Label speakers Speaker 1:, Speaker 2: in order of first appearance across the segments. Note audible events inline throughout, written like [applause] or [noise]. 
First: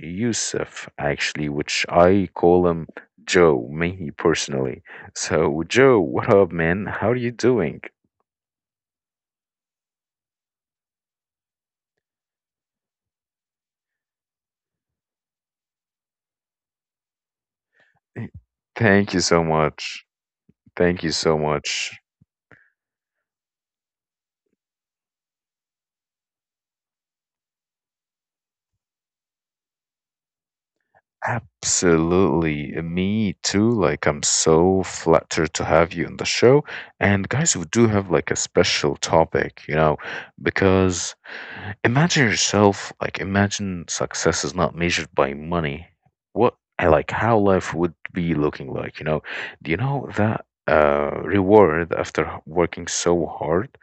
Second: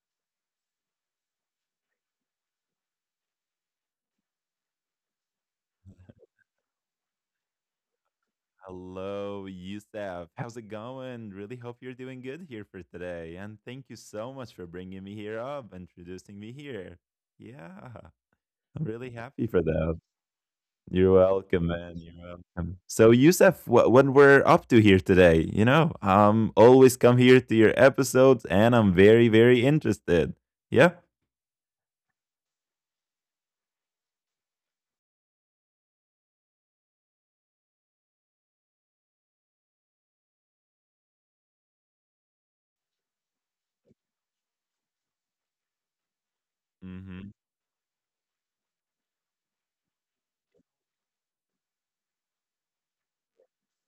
Speaker 1: Yusuf, actually, which I call him Joe, me personally. So, Joe, what up, man? How are you doing?
Speaker 2: Hello, Yusef. How's it going? Really hope you're doing good here for today. And thank you so much for bringing me here up, introducing me here. Yeah,
Speaker 1: [laughs]
Speaker 2: I'm really
Speaker 1: Thank you
Speaker 2: happy
Speaker 1: so
Speaker 2: for that.
Speaker 1: much. Thank
Speaker 2: You're
Speaker 1: you so
Speaker 2: welcome, man.
Speaker 1: much.
Speaker 2: You're welcome. So, Yusef, what we're up to here today? Always come here to your episodes, and I'm very, very interested. Yeah.
Speaker 1: Absolutely. Me too. Like, I'm so flattered to have you on the show. And guys, we do have like a special topic, because imagine yourself, like, imagine success is not measured by money. What, like,
Speaker 2: Mm-hmm.
Speaker 1: how life would be looking like, you know? Do you know that reward after working so hard?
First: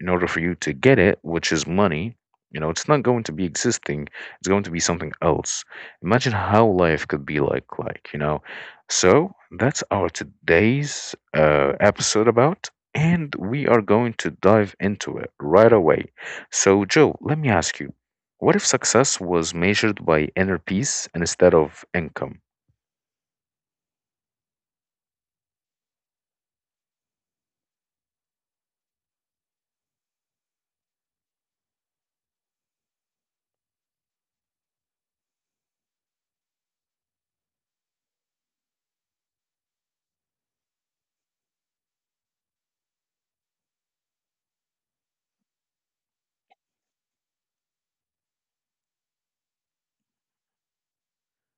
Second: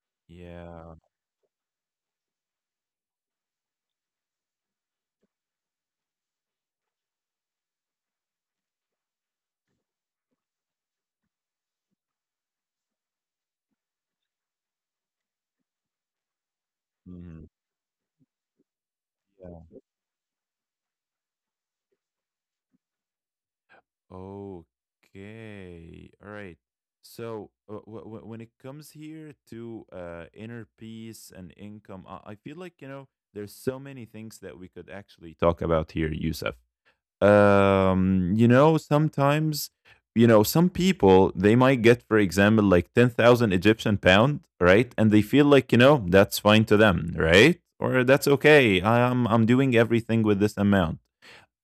Speaker 1: In order for you to
Speaker 2: Yeah.
Speaker 1: get it, which is money, you know, it's not going to be existing. It's going to be something else. Imagine how life could be like you know. So that's our today's episode about, and we are going to dive into it right away. So, Joe, let
Speaker 2: Mhm.
Speaker 1: me ask you, what if success was
Speaker 2: Yeah.
Speaker 1: measured by inner peace instead of income?
Speaker 2: Okay. All right. When it comes here to inner peace and income, I feel like there's so many things that we could actually talk about here, Yusuf. You know, sometimes you know, some people they might get, for example, like 10,000 Egyptian pound, right? And they feel like, you know, that's fine to them, right? Or that's okay. I'm doing everything with this amount.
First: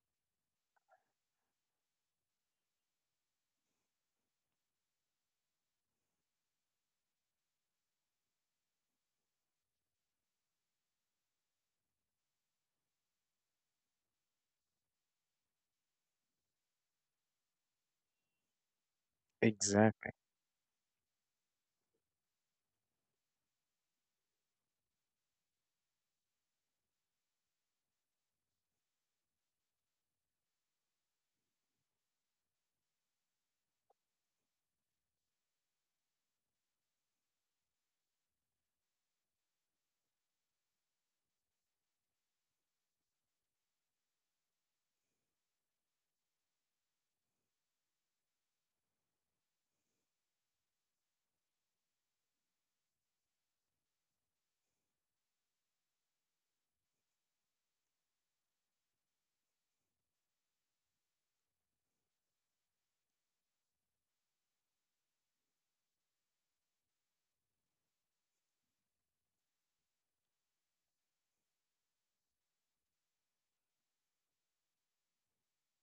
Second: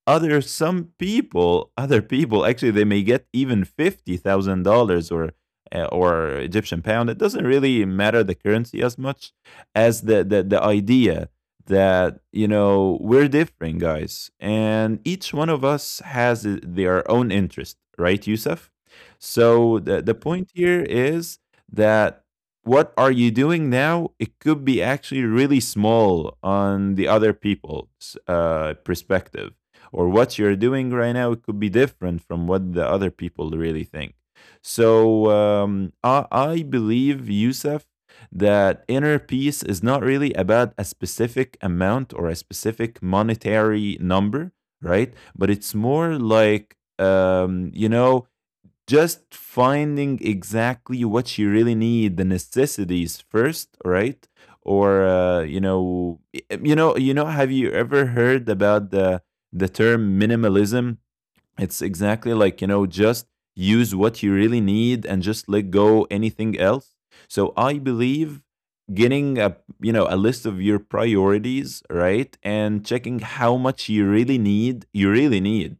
Speaker 2: Other people actually, they may get even $50,000 or Egyptian pound. It doesn't really matter the currency as much as the idea that, you know, we're different guys and each one of us has their own interest, right, Yusuf? So the,
Speaker 1: Exactly,
Speaker 2: the point here is that what are you doing now? It could be actually really small on the other people's perspective, or what you're doing right now, it could be different from what the other people really think. So I believe, Yusuf, that inner peace is not really about a specific amount or a specific monetary number, right? But it's more like, you know, just finding exactly what you really need, the necessities first, right? Or have you ever heard about the term minimalism? It's exactly like, you know, just use what you really need and just let go anything else. So I believe getting a, you know, a list of your priorities, right, and checking how much you really need,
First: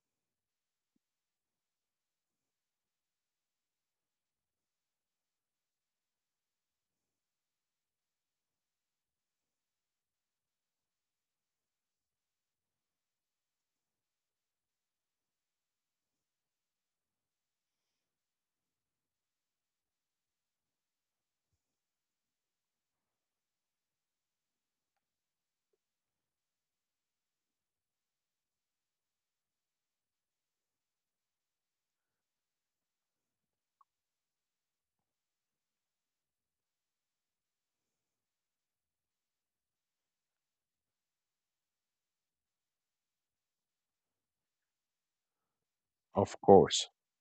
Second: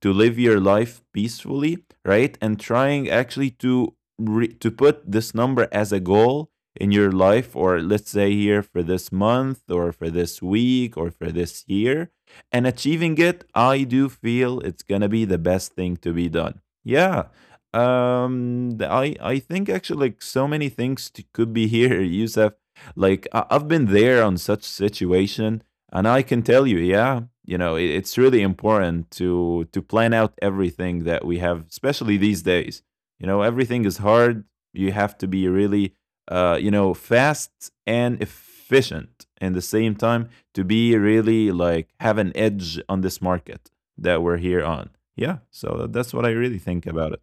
Speaker 2: to live your life peacefully, right, and trying actually to to put this number as a goal in your life, or let's say here for this month or for this week or for this year, and achieving it, I do feel it's gonna be the best thing to be done. Yeah. I think actually like so many things could be here, [laughs] Yusuf. Like I've been there on such situation, and I can tell you, yeah, you know, it- it's really important to plan out everything that we have, especially these days. You know, everything is hard. You have to be really, you know, fast and efficient in the same time to be really like have an edge on this market that we're here on. Yeah, so that's what I
Speaker 1: of
Speaker 2: really think
Speaker 1: course.
Speaker 2: about it.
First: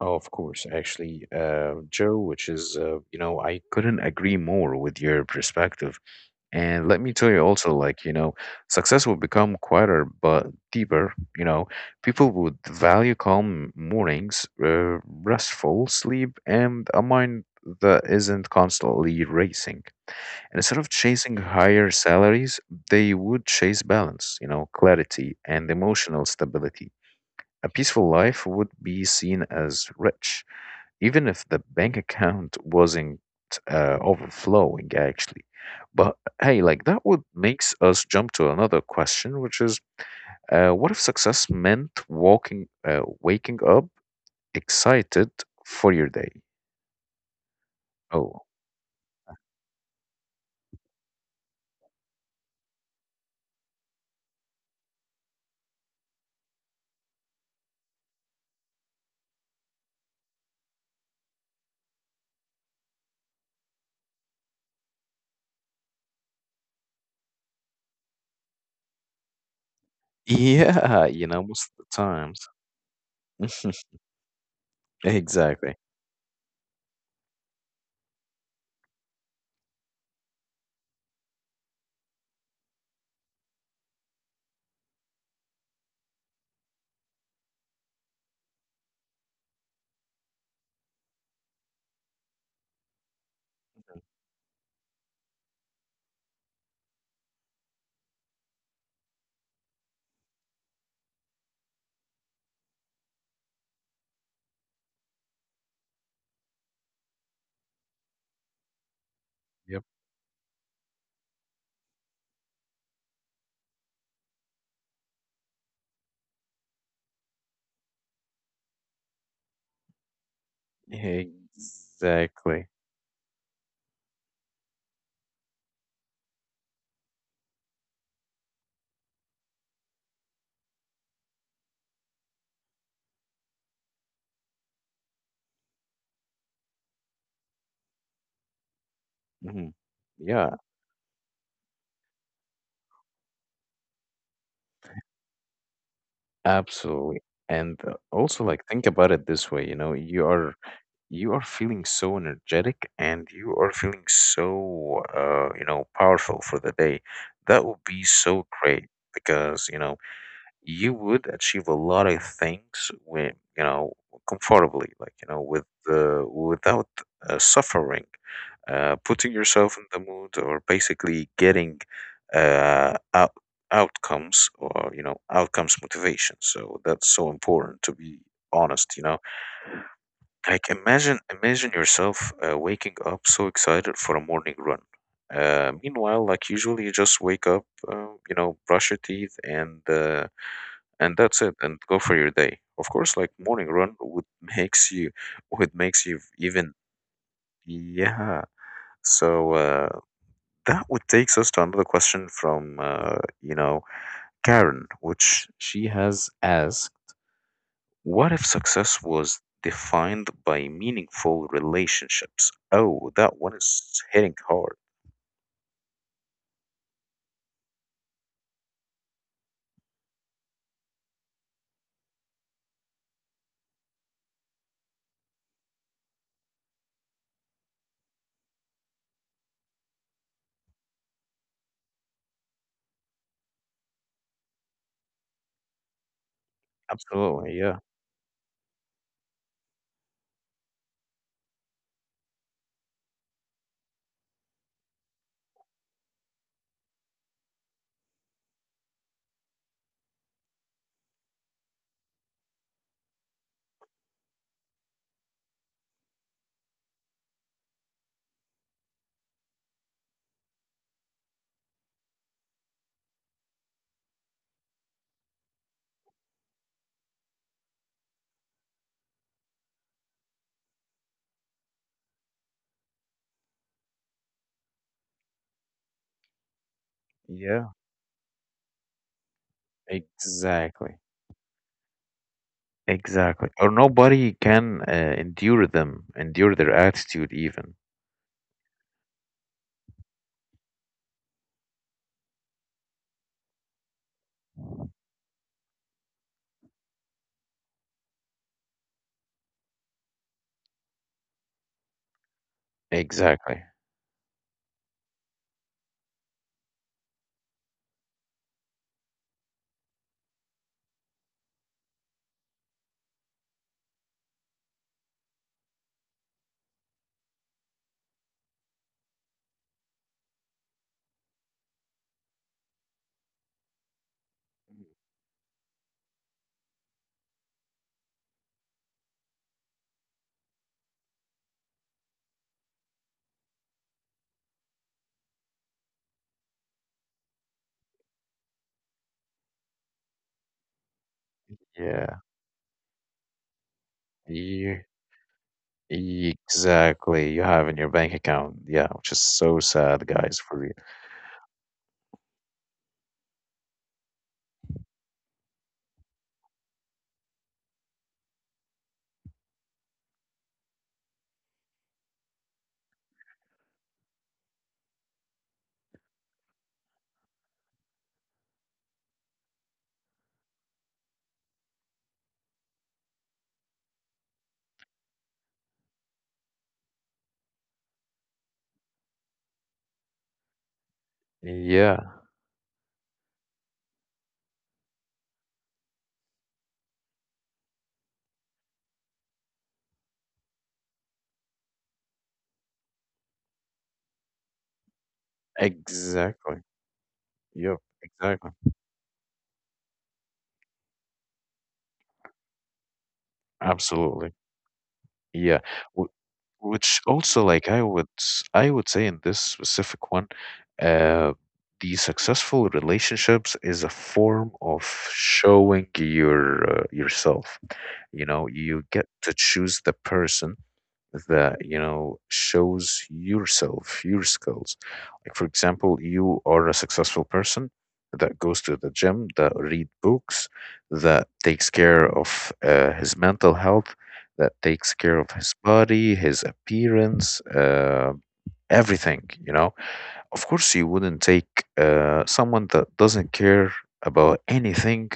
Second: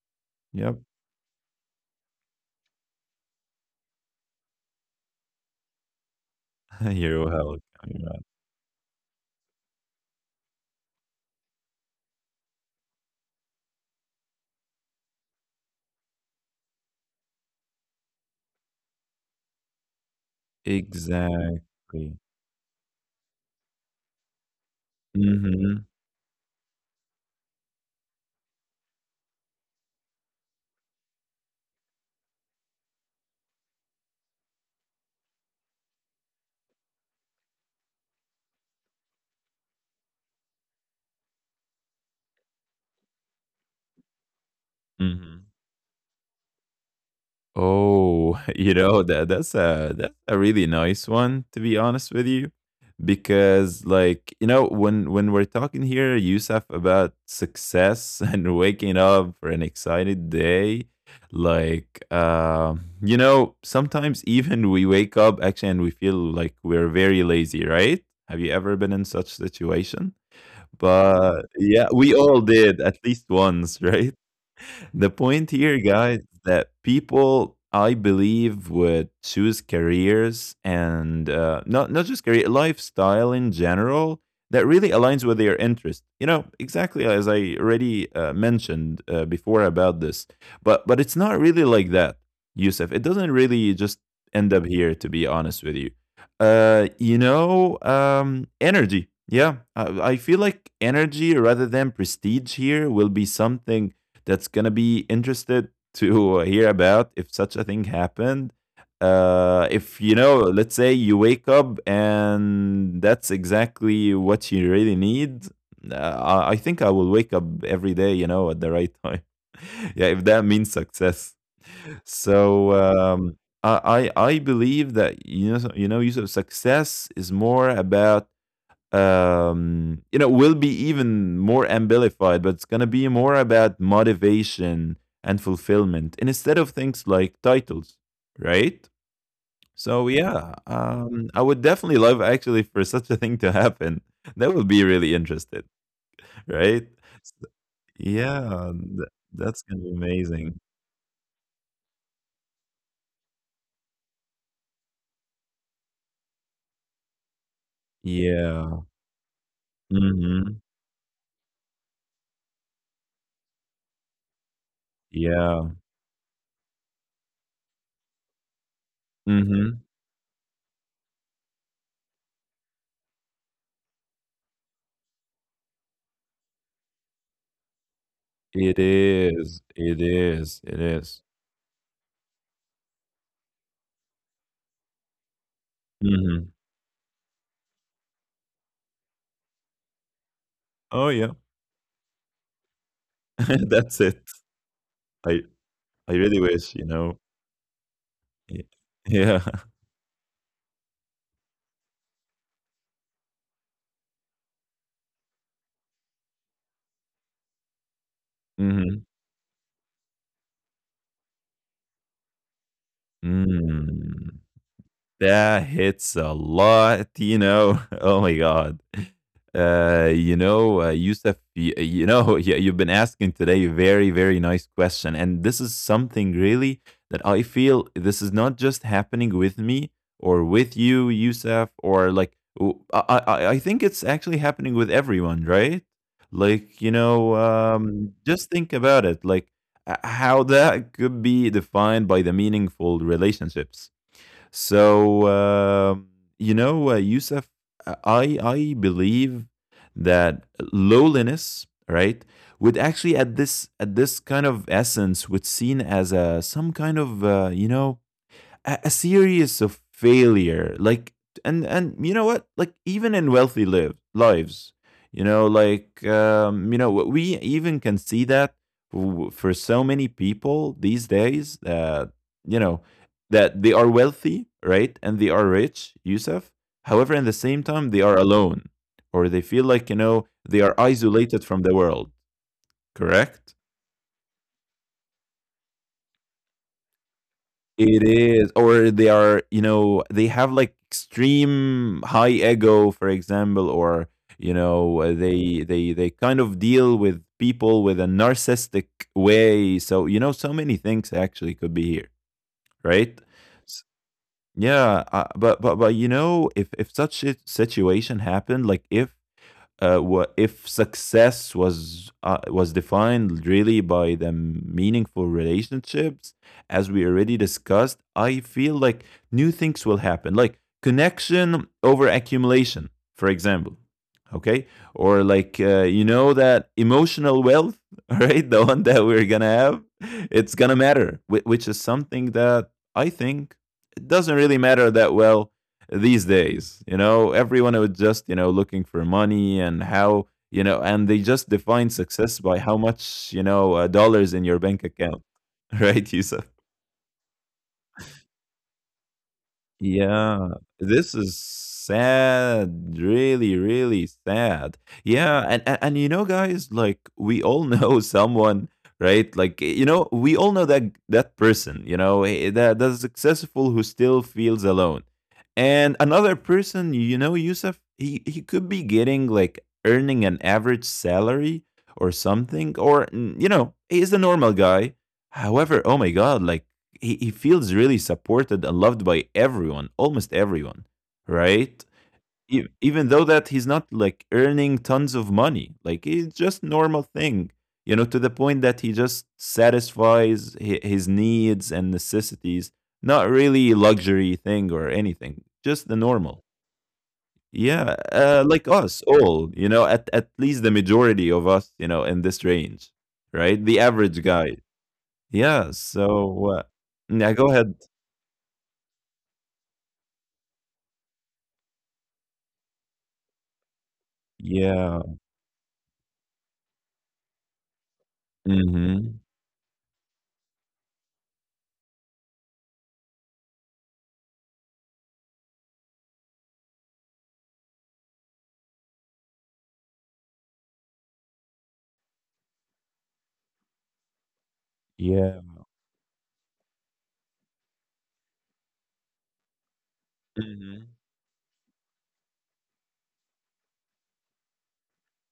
Speaker 1: Oh, of course.
Speaker 2: Yep,
Speaker 1: Actually, Joe, which is, you know, I couldn't agree more with your perspective. And
Speaker 2: [laughs]
Speaker 1: let me
Speaker 2: you're
Speaker 1: tell you
Speaker 2: welcome.
Speaker 1: also,
Speaker 2: You're
Speaker 1: like, you
Speaker 2: welcome.
Speaker 1: know, success will become quieter but deeper. You know, people would value calm mornings, restful sleep, and a mind that isn't constantly racing. And instead of chasing higher
Speaker 2: Exactly.
Speaker 1: salaries, they would chase balance, you know, clarity and
Speaker 2: Hmm.
Speaker 1: emotional stability. A peaceful life would be seen as rich even if the bank account wasn't overflowing actually. But hey, like that would makes us jump to another question, which is what if success meant walking waking up excited
Speaker 2: Hmm.
Speaker 1: for your day?
Speaker 2: Oh,
Speaker 1: Oh.
Speaker 2: [laughs] you know, that's a really nice one, to be honest with you. Because like, you know, when we're talking here, Yusuf, about success, [laughs] and waking up for an excited day, like you know, sometimes even we wake up actually and we feel like we're very lazy, right? Have you ever been in such situation?
Speaker 1: [laughs] Yeah, you know,
Speaker 2: But
Speaker 1: most of
Speaker 2: yeah,
Speaker 1: the
Speaker 2: we
Speaker 1: times.
Speaker 2: all did at least once. [laughs]
Speaker 1: [laughs]
Speaker 2: Right? The point
Speaker 1: Exactly.
Speaker 2: here, guys, that people I believe would choose careers and, not just career, lifestyle in general, that really aligns with their interest. You know, exactly as I already mentioned before about this, but it's not really like that, Yusuf. It doesn't really just end up here, to be honest with you. Energy. Yeah, I feel like energy rather than prestige here will be something that's gonna be interested to [laughs] hear about if such a thing happened.
Speaker 1: Yep.
Speaker 2: If, you know, let's say you wake up and that's exactly what you really need. I think I will wake up every day, you know, at the right time. [laughs] Yeah, if that means success. So
Speaker 1: Exactly.
Speaker 2: I believe that, Yusuf, success is more about, will be even more amplified, but it's going to be more about motivation and fulfillment instead of things like titles, right?
Speaker 1: Hmm.
Speaker 2: So yeah,
Speaker 1: Yeah,
Speaker 2: I would definitely love actually for such a thing to happen. That would be really interested, right?
Speaker 1: absolutely. And also, like,
Speaker 2: Yeah,
Speaker 1: think about it this way,
Speaker 2: that's
Speaker 1: you
Speaker 2: going
Speaker 1: know,
Speaker 2: to be amazing.
Speaker 1: you are feeling so energetic and you are feeling so you know, powerful for the day. That would be so great
Speaker 2: Yeah.
Speaker 1: because, you know,
Speaker 2: Mhm.
Speaker 1: you would achieve a lot of things when you know comfortably like you know
Speaker 2: Yeah.
Speaker 1: with without suffering putting yourself
Speaker 2: Mhm.
Speaker 1: in the mood or basically getting uh, out- outcomes or you know outcomes motivation. So that's so important to be
Speaker 2: It
Speaker 1: honest you know.
Speaker 2: is, it is,
Speaker 1: Like
Speaker 2: it
Speaker 1: imagine,
Speaker 2: is.
Speaker 1: imagine yourself waking up so excited for a morning run, meanwhile like
Speaker 2: Mhm.
Speaker 1: usually you just wake up, you know, brush your teeth
Speaker 2: Oh
Speaker 1: and
Speaker 2: yeah.
Speaker 1: that's it and go for your day. Of course like morning
Speaker 2: [laughs]
Speaker 1: run
Speaker 2: That's it.
Speaker 1: would makes you,
Speaker 2: I
Speaker 1: would makes
Speaker 2: I
Speaker 1: you
Speaker 2: really
Speaker 1: even,
Speaker 2: wish, you know?
Speaker 1: yeah.
Speaker 2: Y Yeah.
Speaker 1: So
Speaker 2: [laughs]
Speaker 1: that would takes us to another question from you know Karen, which she has asked, what if success
Speaker 2: Mhm.
Speaker 1: was defined by meaningful relationships? Oh, that one is hitting
Speaker 2: Mm.
Speaker 1: hard.
Speaker 2: That hits a lot, you know? [laughs] Oh my god. You know, Yusuf, [laughs] yeah, you've been asking today a very, very nice question. And this is something really that I feel this is not just happening with me or with you, Yusuf, or like, I think it's actually happening with everyone, right? Like, you know,
Speaker 1: Absolutely, yeah.
Speaker 2: just think about it, like how that could be defined by the meaningful relationships. So you know, Yusuf, I believe that lowliness, right, would actually at this kind of essence would seen as a some kind of you know, a series of failure. Like, and you know what, like even in wealthy lives, you know, like, we even can see that for so many people these days that, you know, that they are wealthy, right, and they are rich, Yusuf. However, in the same
Speaker 1: Yeah,
Speaker 2: time, they are alone, or they feel like, you know, they are
Speaker 1: exactly.
Speaker 2: isolated from the world.
Speaker 1: Exactly.
Speaker 2: Correct.
Speaker 1: Or nobody can endure them, endure their attitude even.
Speaker 2: It is, or they are, you know, they have like extreme high ego, for example, or you know, they kind of deal with people with a narcissistic way. So you know, so many things actually could be here, right?
Speaker 1: Exactly.
Speaker 2: S- Yeah, but you know, if such a situation happened, like if if success was defined really by the meaningful relationships, as we already discussed, I feel like new things will happen, like connection over accumulation, for example. Okay. Or like, you know, that emotional wealth, [laughs] all right, the one that we're gonna have, it's gonna matter, which is something that I think it doesn't really matter that well these days. You know, everyone was just, you know, looking for money and how, you know, and they just define
Speaker 1: Yeah.
Speaker 2: success by how much, you know, dollars in your
Speaker 1: You
Speaker 2: bank account, [laughs] right, Yusuf?
Speaker 1: exactly, you have in your bank account. Yeah, which is so sad, guys,
Speaker 2: Yeah,
Speaker 1: for real.
Speaker 2: this is sad, really, really sad. Yeah, and you know, guys, like we all know [laughs] someone, right? Like eh, you know, we all know that that person, you know, eh, that's successful, who still feels alone. And another person, you know, Yusuf, he could be getting like earning an average salary or something, or mm, you know, he's a normal guy. However, oh my God, like he feels really supported and loved by everyone, almost everyone, right?
Speaker 1: Yeah,
Speaker 2: Even though that he's not like earning tons of money, like it's just normal thing, you know, to the point that he just satisfies his needs and necessities, not really luxury thing or anything, just the normal.
Speaker 1: exactly. Yep,
Speaker 2: Yeah,
Speaker 1: exactly.
Speaker 2: like us all, you know, at least the majority of us, you know, in this range, right? The average
Speaker 1: Absolutely.
Speaker 2: guy.
Speaker 1: Yeah,
Speaker 2: Yeah.
Speaker 1: wh-
Speaker 2: So
Speaker 1: which
Speaker 2: yeah,
Speaker 1: also
Speaker 2: go
Speaker 1: like
Speaker 2: ahead.
Speaker 1: I would say in this specific one, uh, the successful relationships is a form of
Speaker 2: Yeah.
Speaker 1: showing your yourself. You know, you get
Speaker 2: Mhm.
Speaker 1: to choose the person that you know shows yourself your skills, like for example you are a successful person that goes to the gym, that read books, that takes care of his mental health, that takes
Speaker 2: Yeah.
Speaker 1: care of his body, his appearance, everything you know. Of
Speaker 2: Mhm.
Speaker 1: course you wouldn't take someone that doesn't care about anything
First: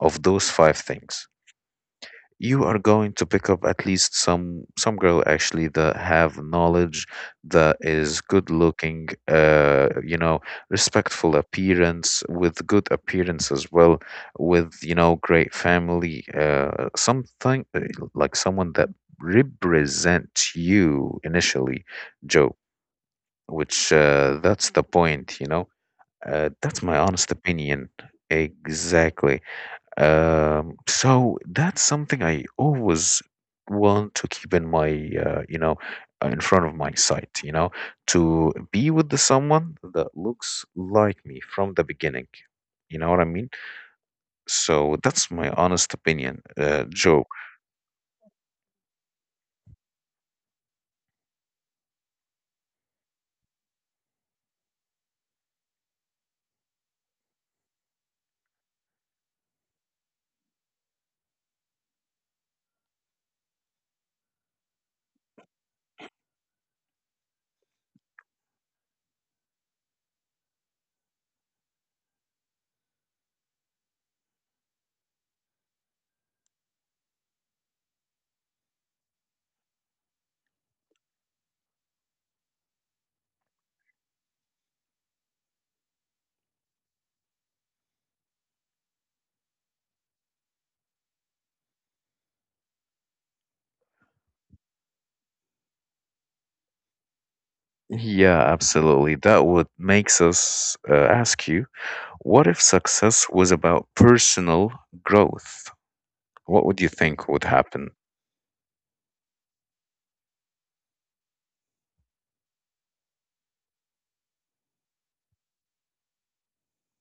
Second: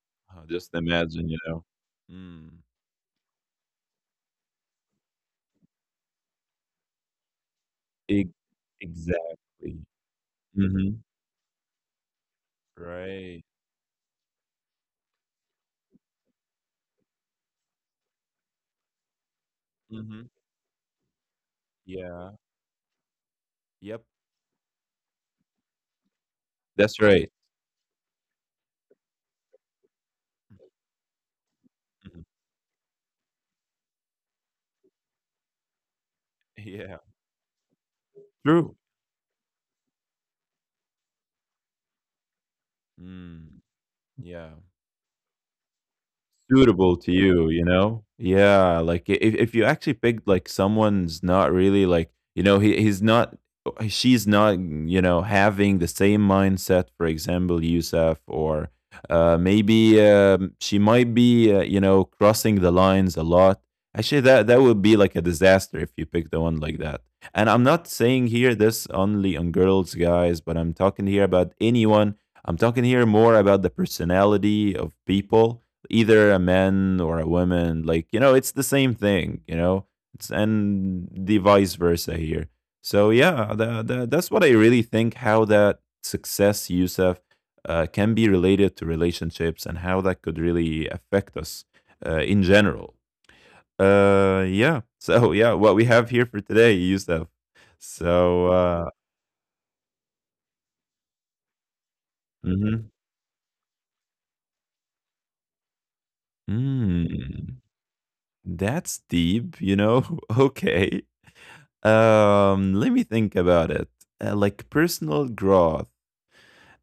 Speaker 1: of
Speaker 2: I
Speaker 1: those
Speaker 2: just
Speaker 1: five things.
Speaker 2: imagine, you know. Mm.
Speaker 1: You are going to pick up at least some girl actually that have knowledge, that is
Speaker 2: Ex
Speaker 1: good looking,
Speaker 2: Exactly.
Speaker 1: you know,
Speaker 2: Mhm.
Speaker 1: respectful appearance with good appearance
Speaker 2: Right.
Speaker 1: as well, with you know great family, something, like someone that
Speaker 2: Mhm.
Speaker 1: represents you initially,
Speaker 2: Yeah.
Speaker 1: Joe, which
Speaker 2: Yep.
Speaker 1: uh that's the point you know. That's my
Speaker 2: That's
Speaker 1: honest
Speaker 2: right.
Speaker 1: opinion. Exactly. So that's something
Speaker 2: Mhm.
Speaker 1: I always want to keep in my, you know, in front of my
Speaker 2: [laughs] Yeah.
Speaker 1: sight, you know, to
Speaker 2: True.
Speaker 1: be with the someone that looks like me from the beginning. You know what I mean?
Speaker 2: Mm. Yeah.
Speaker 1: So that's my honest opinion,
Speaker 2: Suitable to
Speaker 1: Joe.
Speaker 2: you, you know? Yeah, like I if you actually picked like someone's not really like, you know, he he's not she's not, mm, you know, having the same mindset, for example, Yusuf, or maybe she might be, you know, crossing the lines a lot. Actually, that would be like a disaster if you pick the one like that. And I'm not saying here this only on girls, guys, but I'm talking here about anyone. I'm talking here more about the personality of people, either a man or a woman. Like, you know, it's the same thing, you know, it's, and the vice versa here. So yeah, that's what I really think, how that success, Youssef, can be related to relationships and how that could really affect us in general. Yeah. [laughs] So yeah, what we have here for today, Youssef?
Speaker 1: Yeah,
Speaker 2: So
Speaker 1: absolutely. That would makes us ask you, what if
Speaker 2: mhm.
Speaker 1: success was about personal growth? What would you think would
Speaker 2: Mm,
Speaker 1: happen?
Speaker 2: that's deep, you know. [laughs] Okay. Let me think about it. Like personal growth.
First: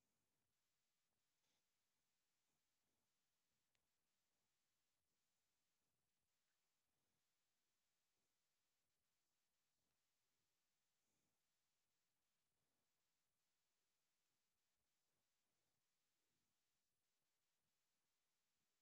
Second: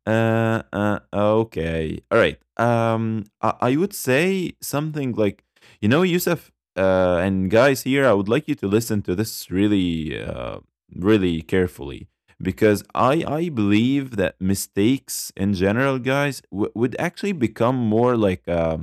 Speaker 2: Okay. All right. I would say something like, you know, Yusuf, and guys here, I would like you to listen to this really, really carefully because I believe that mistakes in general, guys, would actually become more like,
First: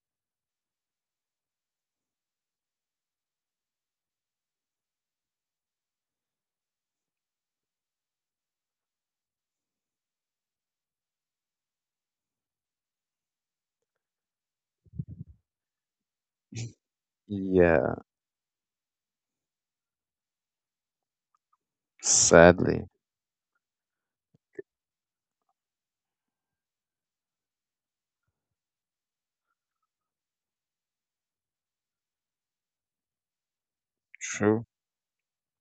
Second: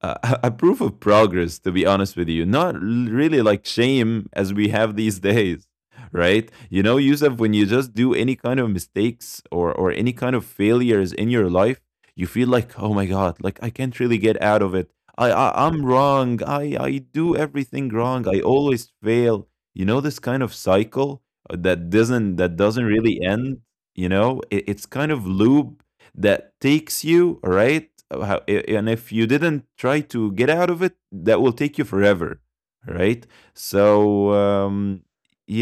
Speaker 2: a proof of progress, to be honest with you. Not really like shame as we have these [laughs] days, right? You know, Yusuf, when you just do any kind of mistakes or any kind of failures in your life, you feel like, oh my God, like I can't really get out of it. I'm wrong. I do everything
Speaker 1: Yeah,
Speaker 2: wrong. I always fail. You know, this kind of cycle that doesn't
Speaker 1: sadly.
Speaker 2: really end. You know, it's kind of loop that takes you right. And if you didn't try to get out of it, that will take you forever, right? So
Speaker 1: True.
Speaker 2: um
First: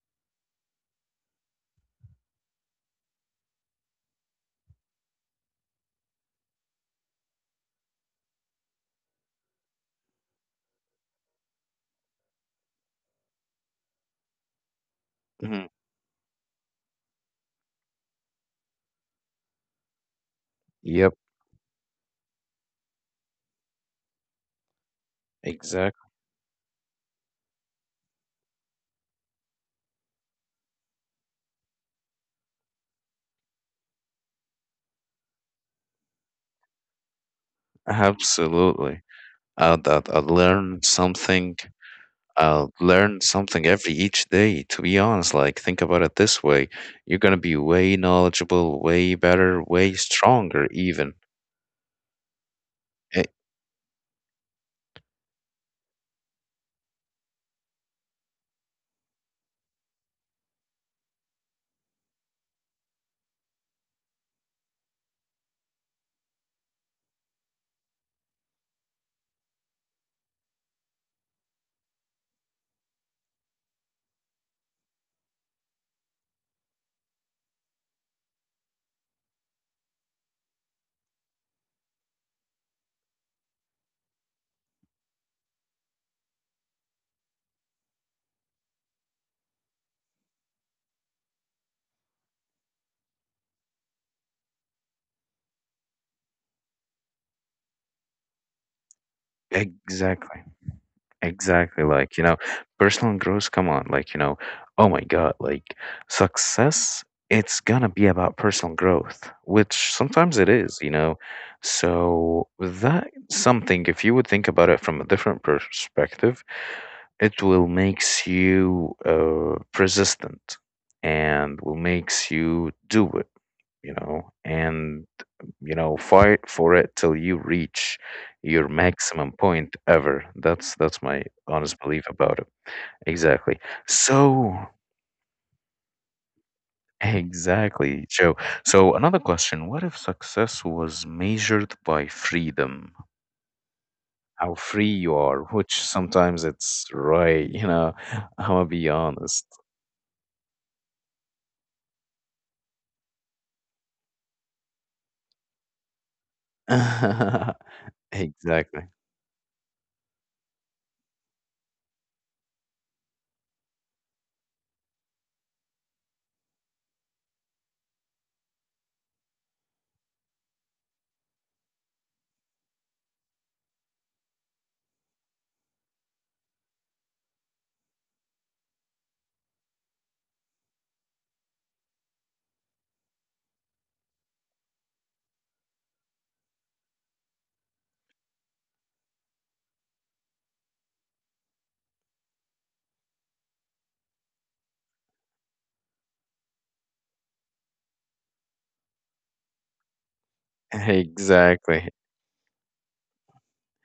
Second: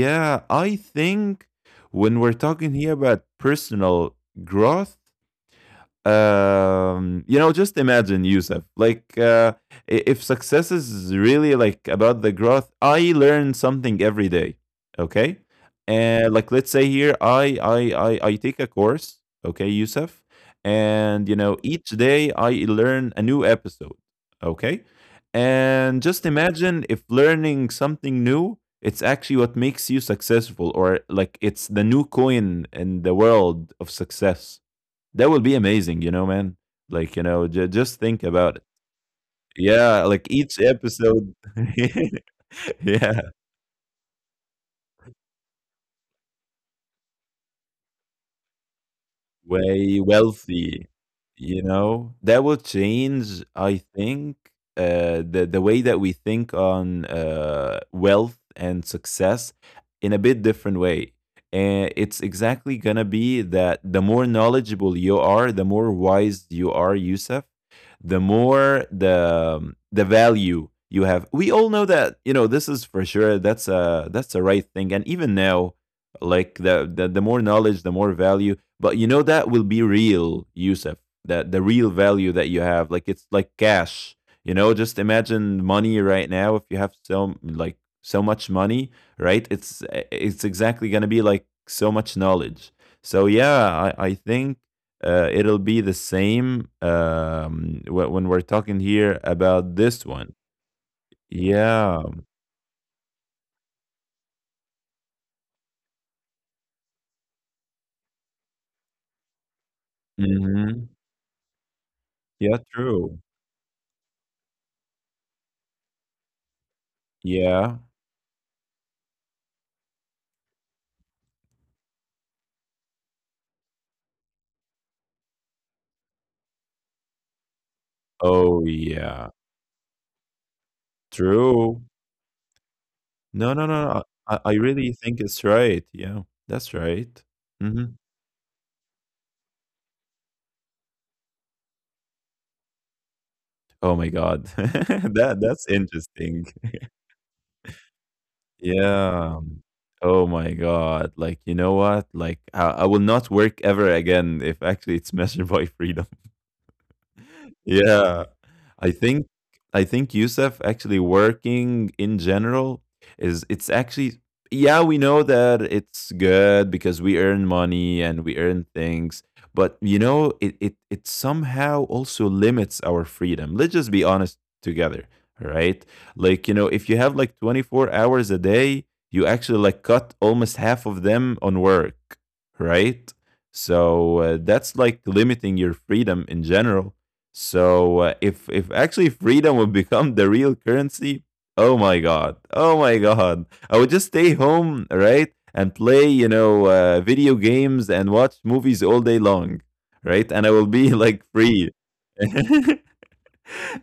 Speaker 2: yeah, I think when we're talking here about personal growth, you know, just imagine Yusuf, like, if success is really like about the growth, I learn something every day. Okay.
Speaker 1: Mhm.
Speaker 2: And like, let's say here, I take a course. Okay, Yusuf,
Speaker 1: Yep.
Speaker 2: and you know, each day I learn a new episode. Okay. And
Speaker 1: Exactly.
Speaker 2: just imagine if learning something new, it's actually what makes you successful, or like it's the new coin in the world of success. That will be amazing, you know, man. Like, you know, just think about it.
Speaker 1: Absolutely.
Speaker 2: Yeah,
Speaker 1: That I
Speaker 2: like each
Speaker 1: learn
Speaker 2: episode.
Speaker 1: something.
Speaker 2: [laughs]
Speaker 1: I will learn
Speaker 2: Yeah,
Speaker 1: something every each day. To be honest, like think about it this way: you're gonna be way knowledgeable, way better, way
Speaker 2: way
Speaker 1: stronger,
Speaker 2: wealthy,
Speaker 1: even.
Speaker 2: you know. That will
Speaker 1: E-
Speaker 2: change, I think, the way that we think on, wealth and success in a bit different way. And it's exactly gonna be that the more knowledgeable you are, the more wise you are, Yusuf, the more the value you have. We all know that, you know, this is for sure. That's a right thing. And even now, like the more knowledge, the more value. But you know that will be real, Yusuf. That the real value that you have, like it's like cash. You know, just imagine money right now. If you have so like so much money, right? It's exactly gonna be like so much knowledge. So yeah, I think it'll be the same, when we're talking here about this one.
Speaker 1: exactly. Exactly,
Speaker 2: Yeah.
Speaker 1: like, you know, personal growth, come on, like, you know, oh my God, like, success, it's gonna be about personal growth, which sometimes it is,
Speaker 2: Hmm.
Speaker 1: you know. So,
Speaker 2: Yeah,
Speaker 1: that
Speaker 2: true.
Speaker 1: something, if you would think about it from a different perspective, it will
Speaker 2: Yeah.
Speaker 1: makes you persistent and will makes you do it, you know, and you know, fight for it till you reach
Speaker 2: Oh,
Speaker 1: your
Speaker 2: yeah.
Speaker 1: maximum point ever. That's my honest
Speaker 2: True.
Speaker 1: belief about it.
Speaker 2: No,
Speaker 1: Exactly.
Speaker 2: no, no, no. I
Speaker 1: So,
Speaker 2: really think it's right. Yeah, that's
Speaker 1: [laughs]
Speaker 2: right. Hmm.
Speaker 1: exactly, Joe. So, another question, what if success was measured by freedom?
Speaker 2: Oh my God.
Speaker 1: How free
Speaker 2: [laughs]
Speaker 1: you are,
Speaker 2: That's
Speaker 1: which sometimes
Speaker 2: interesting.
Speaker 1: it's right, you know. [laughs] I'm gonna be
Speaker 2: Yeah.
Speaker 1: honest.
Speaker 2: Oh my God. Like, you know what? Like, I will not work ever again if actually it's [laughs] measured by freedom.
Speaker 1: [laughs]
Speaker 2: Yeah.
Speaker 1: Exactly.
Speaker 2: I think I think Yusuf actually working in general is it's actually, yeah, we know that it's good because we earn money and we earn things, but you know, it somehow also limits our freedom. Let's just be honest together, right? Like, you know, if you have like 24 hours a day, you actually like cut almost half of them on work, right? So that's like limiting your freedom in general. So if actually freedom would become the real currency, oh my God, oh my God, I would just stay home, right, and play, you know, video games and watch movies all day long, right, and I will be like free.
Speaker 1: Exactly.
Speaker 2: [laughs]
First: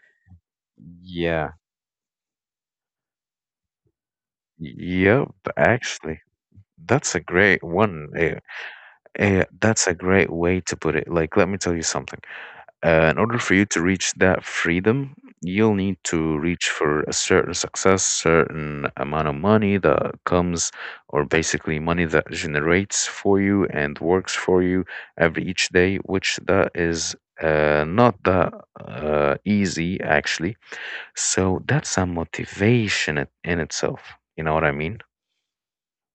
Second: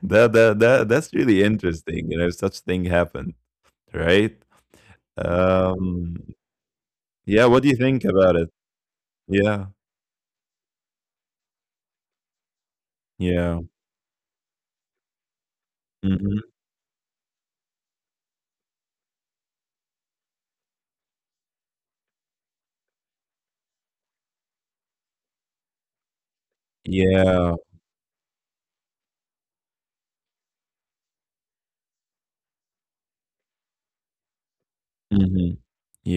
Speaker 2: That's really
Speaker 1: Yeah.
Speaker 2: interesting, you know, such thing happened, right?
Speaker 1: Yep.
Speaker 2: Um,
Speaker 1: Actually, that's a
Speaker 2: yeah, what
Speaker 1: great
Speaker 2: do you
Speaker 1: one.
Speaker 2: think about it? Yeah,
Speaker 1: That's a great way to put it. Like, let me tell you something. In order for
Speaker 2: yeah,
Speaker 1: you to reach that freedom, you'll need to
Speaker 2: hmm,
Speaker 1: reach for a certain success, certain amount of money that comes, or basically money that generates for you and works for you every each day, which that is
Speaker 2: yeah,
Speaker 1: not that easy actually. So that's a motivation in itself. You know what I mean?
Speaker 2: hmm,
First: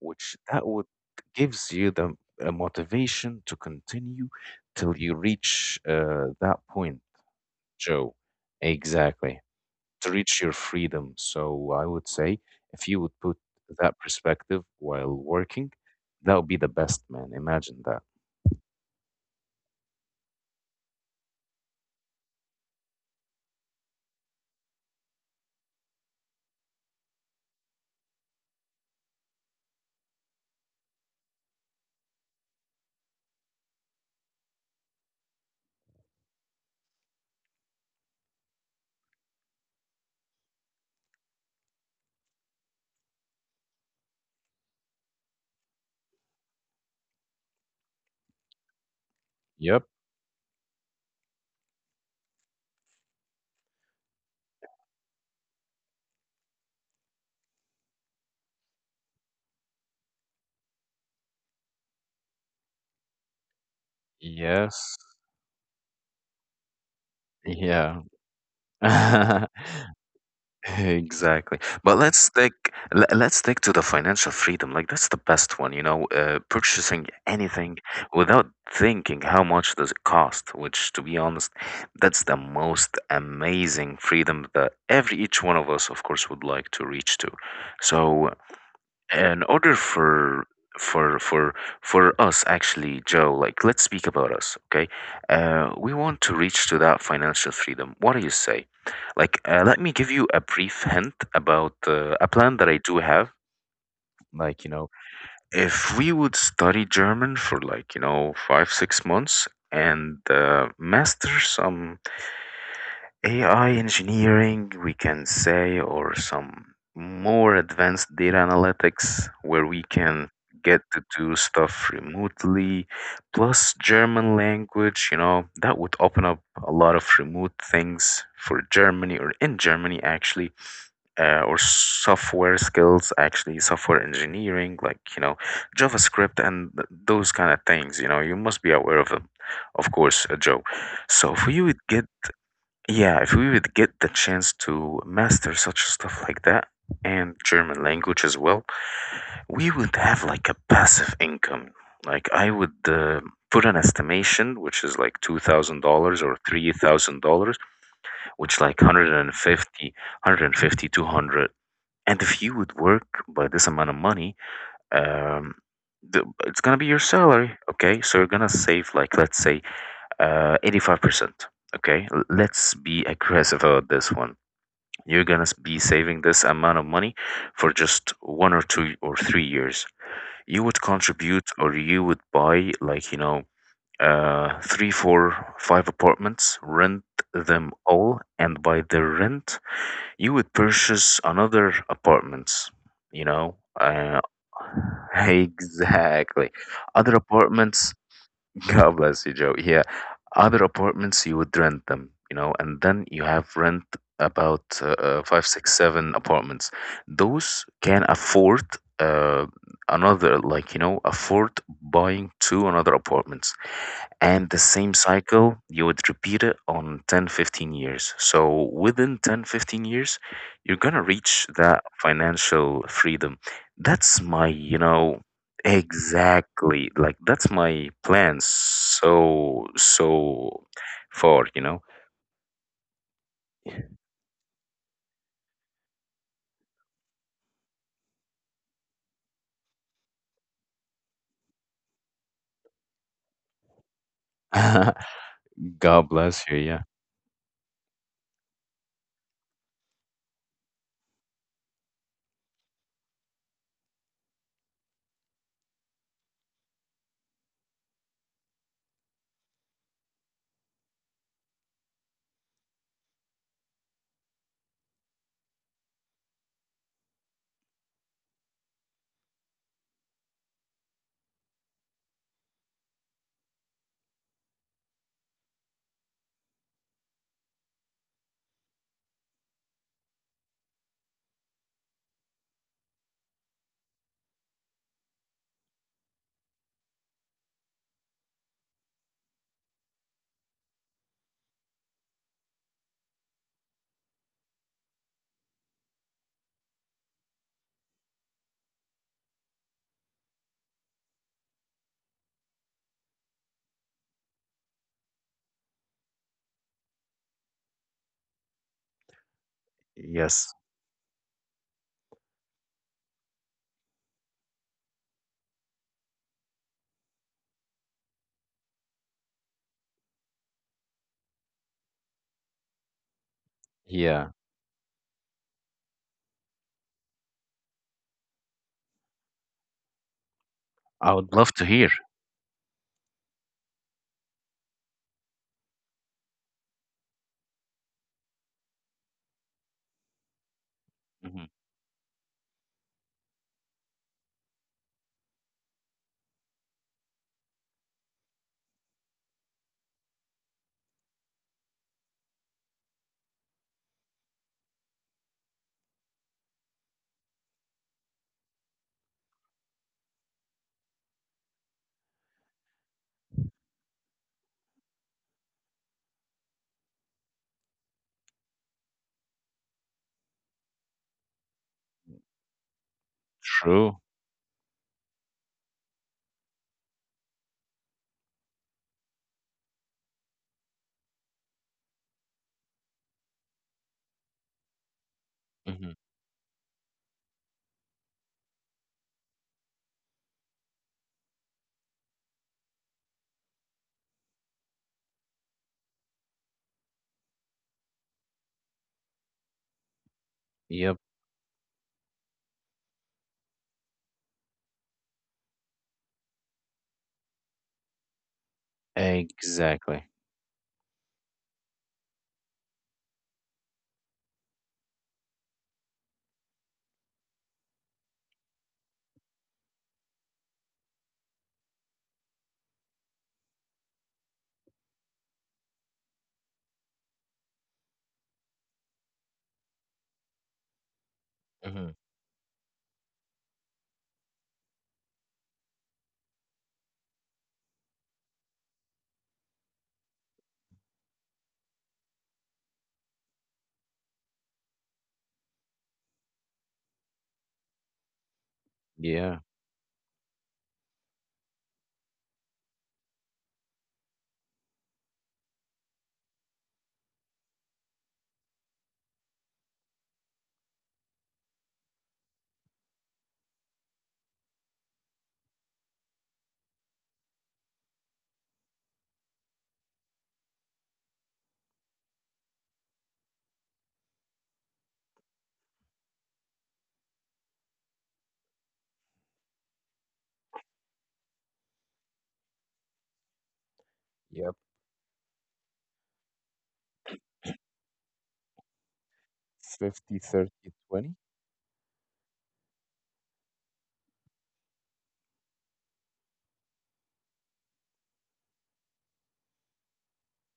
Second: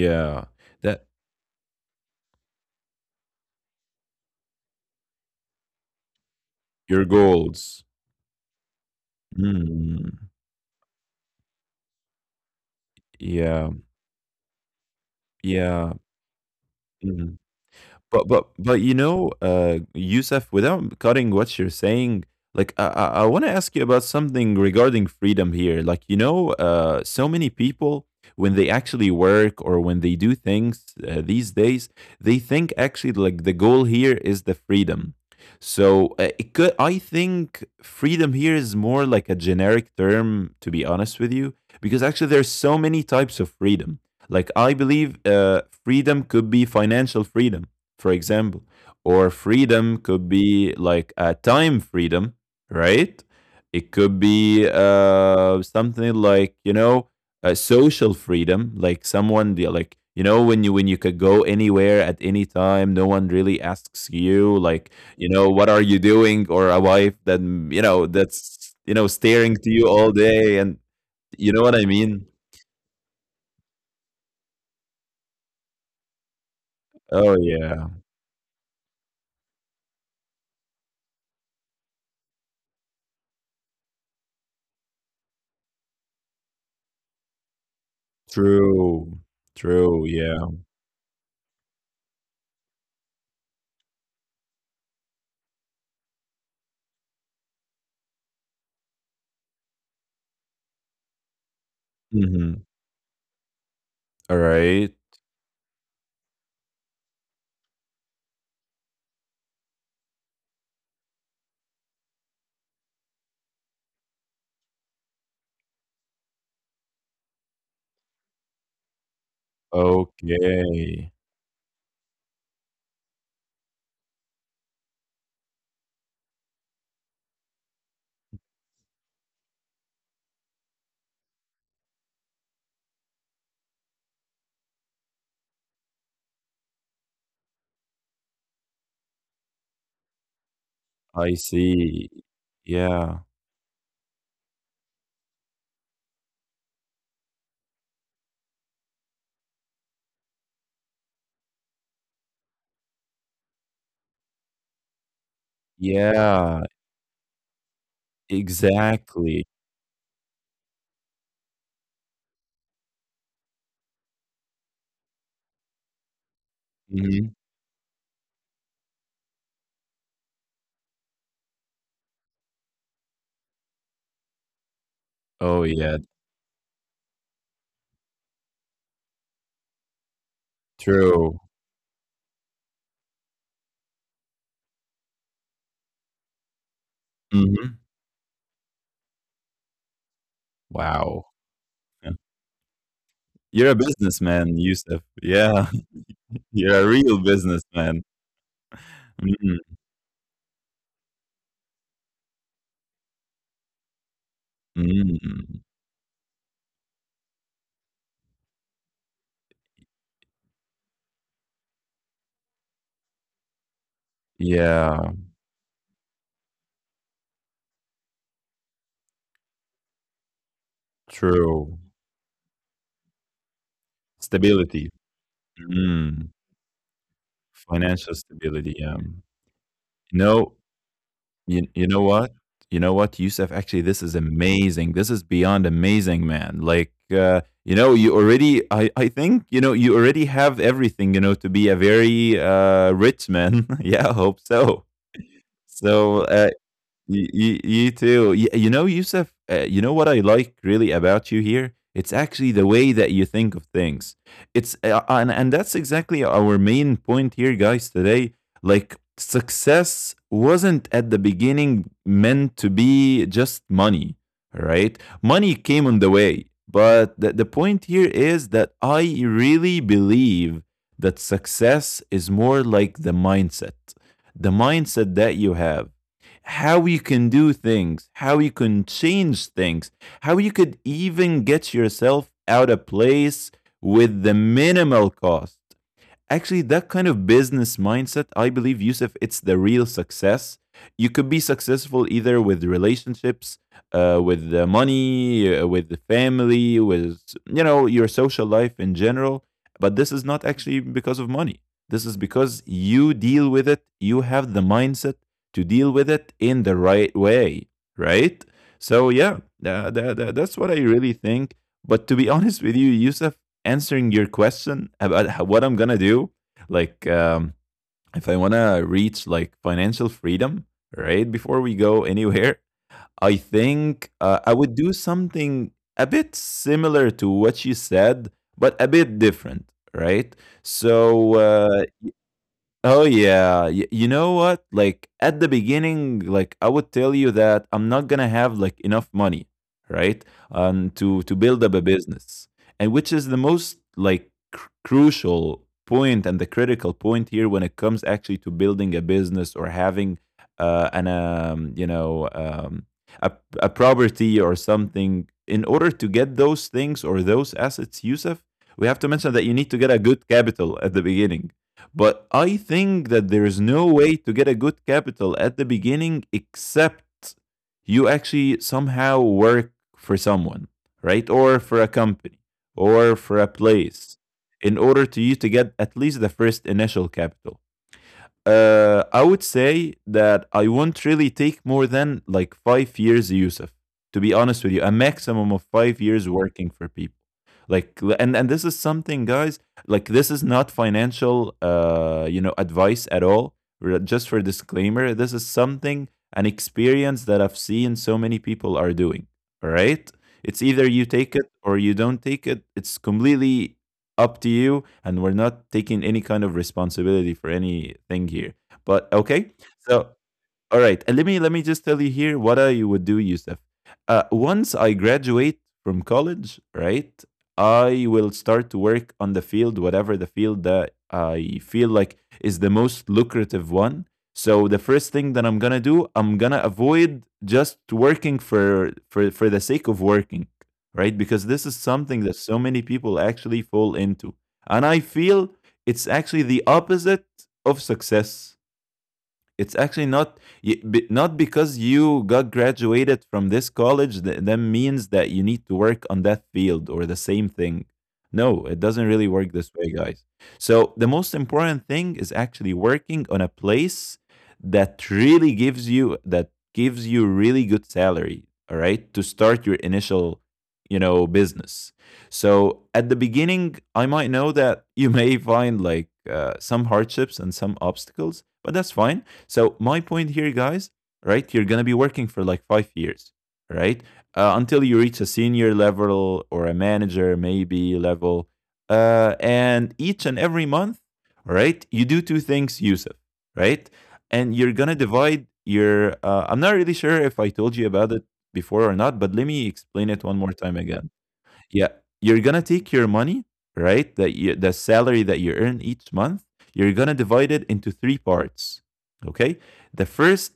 Speaker 1: Which that would
Speaker 2: That
Speaker 1: gives you the motivation to continue till you reach that point,
Speaker 2: your goals.
Speaker 1: Joe. Exactly, to
Speaker 2: Mm.
Speaker 1: reach your freedom. So I would say if you would put
Speaker 2: Yeah.
Speaker 1: that perspective while working,
Speaker 2: Yeah.
Speaker 1: that would be the best, man.
Speaker 2: Mhm.
Speaker 1: Imagine that.
Speaker 2: But you know, Yusuf, without cutting what you're saying, like I want to ask you about something regarding freedom here. Like, you know, so many people when they actually work or when they do things, these days, they think actually like the goal here is the freedom. So it could, I think freedom here is more like a generic term, to be honest with you, because actually there's so many types of freedom. Like I believe, freedom could be financial freedom, for example. Or
Speaker 1: Yep.
Speaker 2: freedom could be like a time freedom, right? It could be, something like, you know, a social freedom, like someone like, you know, when you could go anywhere at any time, no one really asks you, like,
Speaker 1: Yes.
Speaker 2: you know, what are you doing, or a wife that, you
Speaker 1: Yeah.
Speaker 2: know, that's, you know, staring to
Speaker 1: [laughs]
Speaker 2: you all day,
Speaker 1: [laughs]
Speaker 2: and you
Speaker 1: Exactly.
Speaker 2: know what I
Speaker 1: But let's
Speaker 2: mean.
Speaker 1: stick le- let's stick to the financial freedom. Like that's the best one, you know, purchasing
Speaker 2: Oh
Speaker 1: anything
Speaker 2: yeah,
Speaker 1: without thinking how much does it cost, which to be honest, that's the most amazing freedom that every each one of us of course would like to reach to. So
Speaker 2: true,
Speaker 1: in order
Speaker 2: true, yeah.
Speaker 1: for for for us actually, Joe, like let's speak about us, okay. We want to reach to that financial freedom. What do you say? Like let me give you a brief hint about a plan
Speaker 2: Mm-hmm.
Speaker 1: that I do have.
Speaker 2: All
Speaker 1: Like you know,
Speaker 2: right.
Speaker 1: if we would study German for like you know 5-6 months and master some AI engineering, we can say, or some more advanced data analytics where we can get to
Speaker 2: Okay,
Speaker 1: do stuff remotely, plus German language, you know, that would open up a lot of remote things for Germany or in Germany actually, or software skills, actually, software engineering, like, you know, JavaScript and those kind of things, you know, you must be aware of them, of course, Joe.
Speaker 2: I
Speaker 1: So for you, it get
Speaker 2: see. Yeah.
Speaker 1: yeah, if we would get the chance to master such stuff like that and German language as well, we would have like a passive income. Like I would put an estimation, which is like $2,000 or
Speaker 2: Yeah,
Speaker 1: $3,000, which like
Speaker 2: exactly.
Speaker 1: 150. And if you would work by this amount of money, um, it's gonna be your
Speaker 2: Mhm.
Speaker 1: salary, okay? So you're gonna save like let's say 85%. Okay, let's be aggressive about this one. You're gonna
Speaker 2: Oh,
Speaker 1: be
Speaker 2: yeah,
Speaker 1: saving this amount of money for just 1 or 2 or 3 years. You would
Speaker 2: true.
Speaker 1: contribute or you would buy, like, you know, three, four, five apartments, rent them
Speaker 2: Mhm.
Speaker 1: all, and by the rent, you would purchase
Speaker 2: Wow.
Speaker 1: another
Speaker 2: Yeah.
Speaker 1: apartments, you know,
Speaker 2: You're a businessman, Yusuf.
Speaker 1: [laughs]
Speaker 2: Yeah,
Speaker 1: exactly.
Speaker 2: [laughs] you're a
Speaker 1: Other
Speaker 2: real
Speaker 1: apartments,
Speaker 2: businessman.
Speaker 1: [laughs] God bless you, Joe.
Speaker 2: Mhm.
Speaker 1: Yeah, other apartments you would rent them, you know, and then you have rent about five,
Speaker 2: Mm.
Speaker 1: six, seven apartments. Those can afford uh, another, like you know, afford buying two another apartments, and the same
Speaker 2: Yeah,
Speaker 1: cycle you would repeat it on 10, 15 years. So within 10, 15 years you're gonna reach
Speaker 2: true.
Speaker 1: that financial freedom. That's my you
Speaker 2: Stability.
Speaker 1: know,
Speaker 2: Mm.
Speaker 1: exactly, like that's my
Speaker 2: Financial
Speaker 1: plan.
Speaker 2: stability, yeah.
Speaker 1: so so
Speaker 2: No,
Speaker 1: far you know.
Speaker 2: you you know what? You know what, Youssef? Actually, this is amazing. This is beyond amazing, man. Like, you know, you already, I think, you know, you already have everything, you know, to be a very, rich man. [laughs] Yeah, I hope so.
Speaker 1: [laughs] God
Speaker 2: So
Speaker 1: bless you. Yeah.
Speaker 2: you too. You know, Yusuf, you know what I like really about you here? It's actually the way that you think of things. It's And that's exactly our main point here, guys, today. Like, success wasn't at the beginning meant to be just money, right? Money came on the way. But the point here is that I really believe that success is more like the mindset that you have, how you can do things, how you can change things, how you could even get yourself out of place with the minimal cost. Actually, that kind of business mindset, I believe, Yusuf, it's the real success. You could be successful either with relationships, with the money, with the family, with, you know, your social life in general. But this is not actually because of money. This is because you deal with it. You have the mindset to deal with it in the right way, right? So yeah,
Speaker 1: Yes.
Speaker 2: that's what I really think. But to be [laughs] honest with you, Yusuf, answering your question about how, what I'm gonna do, like, if I wanna reach like financial freedom, right? Before we go anywhere, I think,
Speaker 1: Yeah.
Speaker 2: I would do something a bit similar to what you said, but a bit different, right?
Speaker 1: I would
Speaker 2: So,
Speaker 1: love to hear.
Speaker 2: oh yeah, you know what? Like at the beginning, like I would tell you that I'm not gonna have like enough money, right? To
Speaker 1: Hmm.
Speaker 2: build up a business, and which is the most like crucial point and the critical point here when it comes actually to building a business or having, an, you know, a a property or something. In order to get those things or those assets, Yusuf, we have to mention that you need to get a good capital at the beginning, but I think that there is no way to get a good capital at the beginning except you actually somehow work for someone, right? Or for a company or for a
Speaker 1: True.
Speaker 2: place in order to you to get at least the first initial capital. I would say that I won't really take more than like 5 years, Yusuf. To be honest with you, a maximum of
Speaker 1: Hmm.
Speaker 2: 5 years working for people. Like, and this is something, guys. Like, this is not financial, you know, advice at all. Just for disclaimer, this is something, an experience that I've seen so many people are doing. All right, it's either
Speaker 1: Yep.
Speaker 2: you take it or you don't take it. It's completely up to you, and we're not taking any kind of responsibility for anything here. But okay,
Speaker 1: Exactly.
Speaker 2: so all right, and let me just tell you here what I would do, Yusuf. Once I graduate from college, right, I will start to work on the field, whatever the field that I feel like is the most lucrative one. So the first thing that I'm gonna do, I'm gonna avoid just working for the sake of working, right? Because this is
Speaker 1: Hmm.
Speaker 2: something that so many people actually fall into, and I feel it's actually the opposite of success. It's actually not y- be- not because you got graduated from this college that then means that you need to work on that field or the same thing. No, it doesn't really
Speaker 1: Yeah.
Speaker 2: work this way, guys. So the most important thing is actually working on a place that gives you really good salary, all right, to start your initial, you know, business. So at the beginning, I might know that you may find like, some hardships and some obstacles, but that's fine. So my point here, guys, right? You're gonna be working for like 5 years, right? Until you reach a senior level or a manager maybe level. And each and every month, right? You do two things, Yusuf, right? And
Speaker 1: Yep.
Speaker 2: you're gonna divide your. I'm not really sure if I told you about it before or not, but let me explain
Speaker 1: 50,
Speaker 2: it one more
Speaker 1: 30,
Speaker 2: time again.
Speaker 1: 20.
Speaker 2: Yeah, you're gonna take your money, right? The salary that you earn each month, you're gonna divide it into three parts. Okay, the first,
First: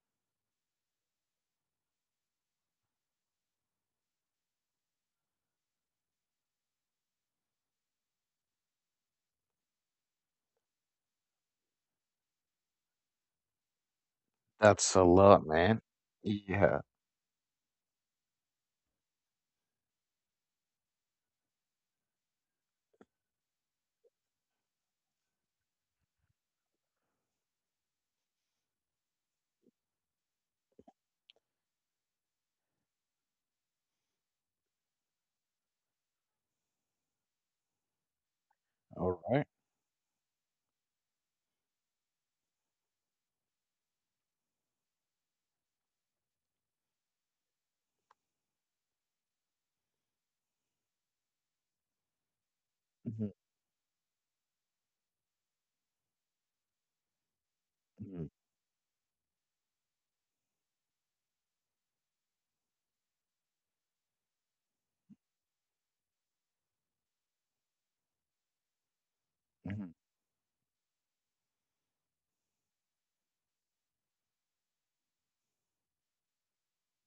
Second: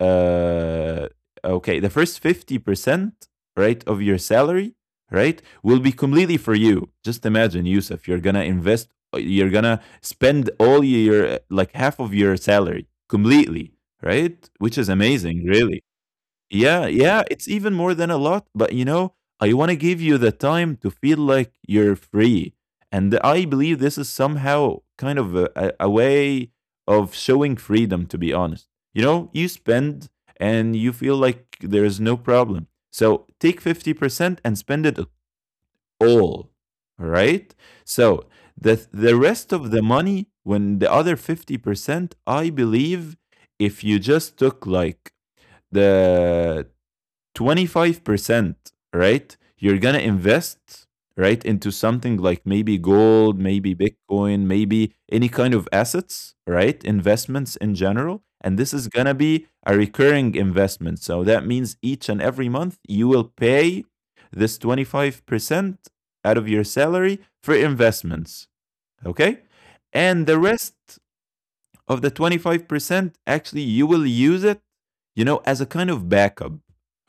Speaker 2: uh, okay, the first 50%, right, of your salary, right, will be completely for you. Just imagine, Yusuf, you're gonna spend all your like half of your salary completely, right? Which is
Speaker 1: That's a
Speaker 2: amazing,
Speaker 1: lot, man.
Speaker 2: really.
Speaker 1: Yeah.
Speaker 2: Yeah, yeah, it's even more than a lot, but you know, I want to give you the time to feel like you're free. And I believe this is somehow kind of a way of showing freedom, to be honest. You know, you spend and you feel like there is no problem. So take 50% and spend it all. All right. So the
Speaker 1: All right.
Speaker 2: rest of the money, when the other 50%, I believe if you just took like the 25%, right? You're going to invest, right, into something like maybe
Speaker 1: Mhm,
Speaker 2: gold, maybe Bitcoin, maybe any kind of assets, right? Investments in general.
Speaker 1: mhm,
Speaker 2: And this is going to be a recurring investment. So that means each and every month you will pay this 25% out of your salary for investments, okay?
Speaker 1: mhm.
Speaker 2: And the rest of the 25%, actually, you will use it, you know, as a kind of backup.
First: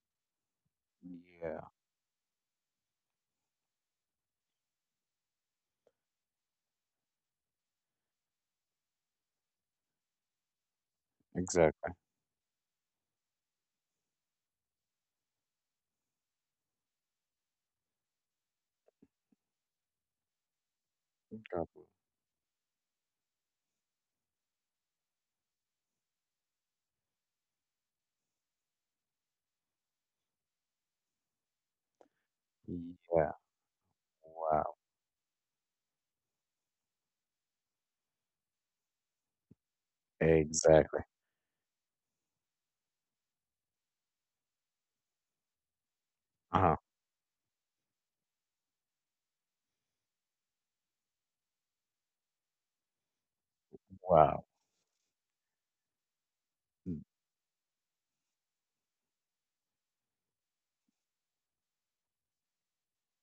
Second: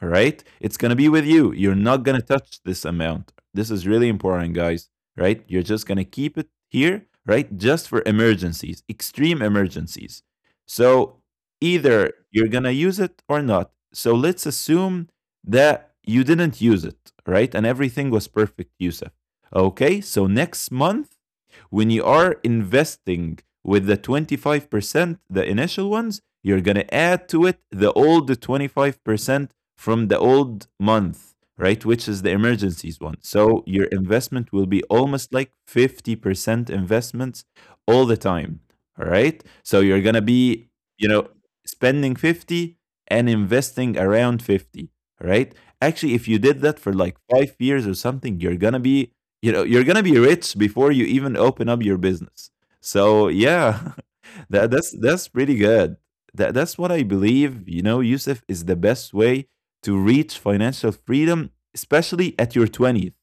Speaker 2: All right. It's going to be with you.
Speaker 1: Yeah.
Speaker 2: You're not going to touch this amount. This is really important, guys. Right. You're just going to keep it here, right? Just for emergencies, extreme emergencies. So
Speaker 1: Exactly.
Speaker 2: either you're going to use it or not. So let's assume that you didn't use it, right? And everything was perfect, Yusuf. Okay. So next month,
Speaker 1: Got you.
Speaker 2: when you are investing with the 25%, the initial ones, you're going to add to it the old 25% from the old month, right? Which is the emergencies one.
Speaker 1: Yeah.
Speaker 2: So your investment will
Speaker 1: Wow.
Speaker 2: be almost like 50% investments all the time. All right. So you're going to be,
Speaker 1: Exactly.
Speaker 2: you know, spending 50 and investing around 50. All right. Actually, if you did
Speaker 1: Uh-huh.
Speaker 2: that for like 5 years or something, you know, you're gonna be rich before you even open up your business. So yeah,
Speaker 1: Wow.
Speaker 2: [laughs] that's that's pretty good. That's what I believe, you know, Yusuf, is the best way to reach financial freedom, especially at your 20th,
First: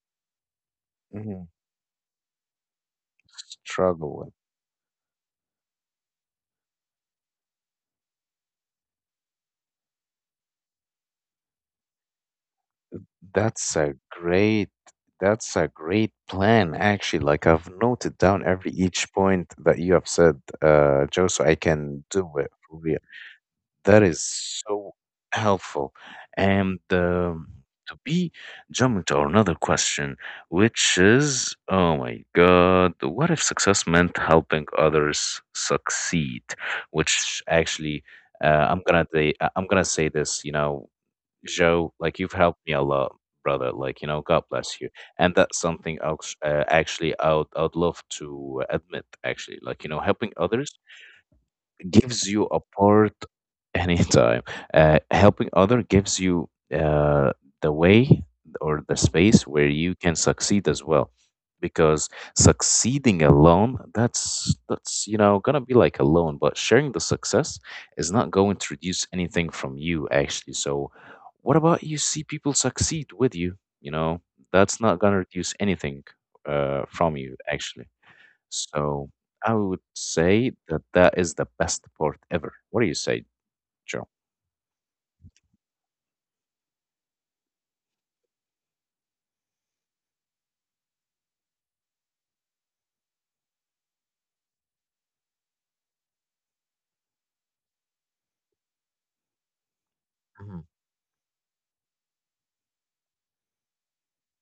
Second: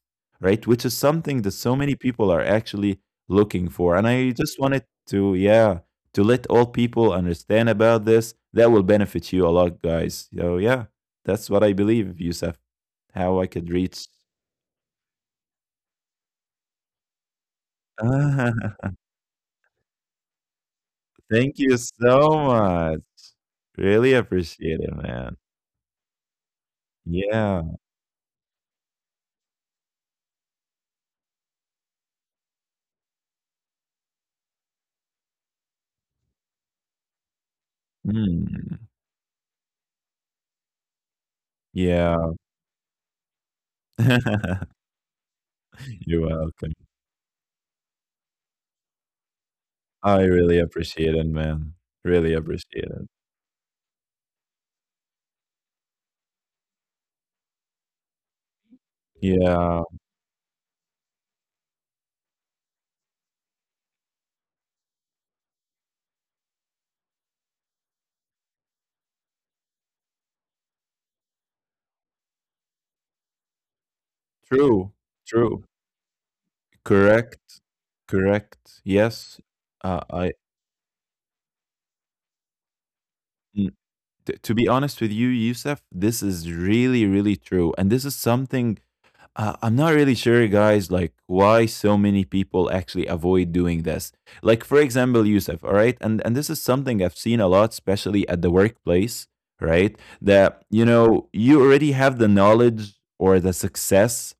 Speaker 2: right, which is something
Speaker 1: Hmm.
Speaker 2: that so many people are actually looking for. And
Speaker 1: Struggle
Speaker 2: I
Speaker 1: with.
Speaker 2: just wanted to, yeah, to let all people understand about this, that will benefit you a lot, guys. So yeah, that's what I believe, Yusuf, how I could
Speaker 1: That's a
Speaker 2: reach.
Speaker 1: great. That's a great plan, actually. Like I've noted down every
Speaker 2: [laughs]
Speaker 1: each point that you have said, Joe, so I
Speaker 2: Thank you
Speaker 1: can
Speaker 2: so
Speaker 1: do it for real.
Speaker 2: much.
Speaker 1: That
Speaker 2: Really
Speaker 1: is
Speaker 2: appreciate
Speaker 1: so
Speaker 2: it, man.
Speaker 1: helpful. And
Speaker 2: Yeah.
Speaker 1: to be jumping to another question, which is, oh my God, what if success meant helping others succeed? Which actually,
Speaker 2: Mm.
Speaker 1: I'm gonna say this, you know, Joe, like
Speaker 2: Yeah.
Speaker 1: you've helped me a lot, brother. Like you know, God
Speaker 2: [laughs]
Speaker 1: bless you. And that's something
Speaker 2: You're
Speaker 1: else,
Speaker 2: welcome.
Speaker 1: actually, I'd love to admit. Actually, like you know,
Speaker 2: I
Speaker 1: helping
Speaker 2: really
Speaker 1: others
Speaker 2: appreciate it, man.
Speaker 1: gives
Speaker 2: Really
Speaker 1: you a
Speaker 2: appreciate it.
Speaker 1: part anytime. Helping other gives you uh, the way or the space where
Speaker 2: Yeah.
Speaker 1: you can succeed as well. Because succeeding alone, that's you know gonna be like alone. But sharing the success is not going to reduce anything from you actually. So, what about you see people succeed with you? You know, that's
Speaker 2: True.
Speaker 1: not gonna reduce
Speaker 2: True.
Speaker 1: anything from you
Speaker 2: Correct.
Speaker 1: actually.
Speaker 2: Correct.
Speaker 1: So
Speaker 2: Yes.
Speaker 1: I would
Speaker 2: Uh, I.
Speaker 1: say that that is the best part ever. What do you say,
Speaker 2: mm,
Speaker 1: Joe?
Speaker 2: to be honest with you, Yusuf, this is really, really true, and this is something I'm not really sure, guys, like why so many people actually avoid doing this. Like, for example, Yusuf, all right? And this is something I've seen a lot, especially at the workplace, right? That,
Speaker 1: Mhm.
Speaker 2: you know, you already have the knowledge or the success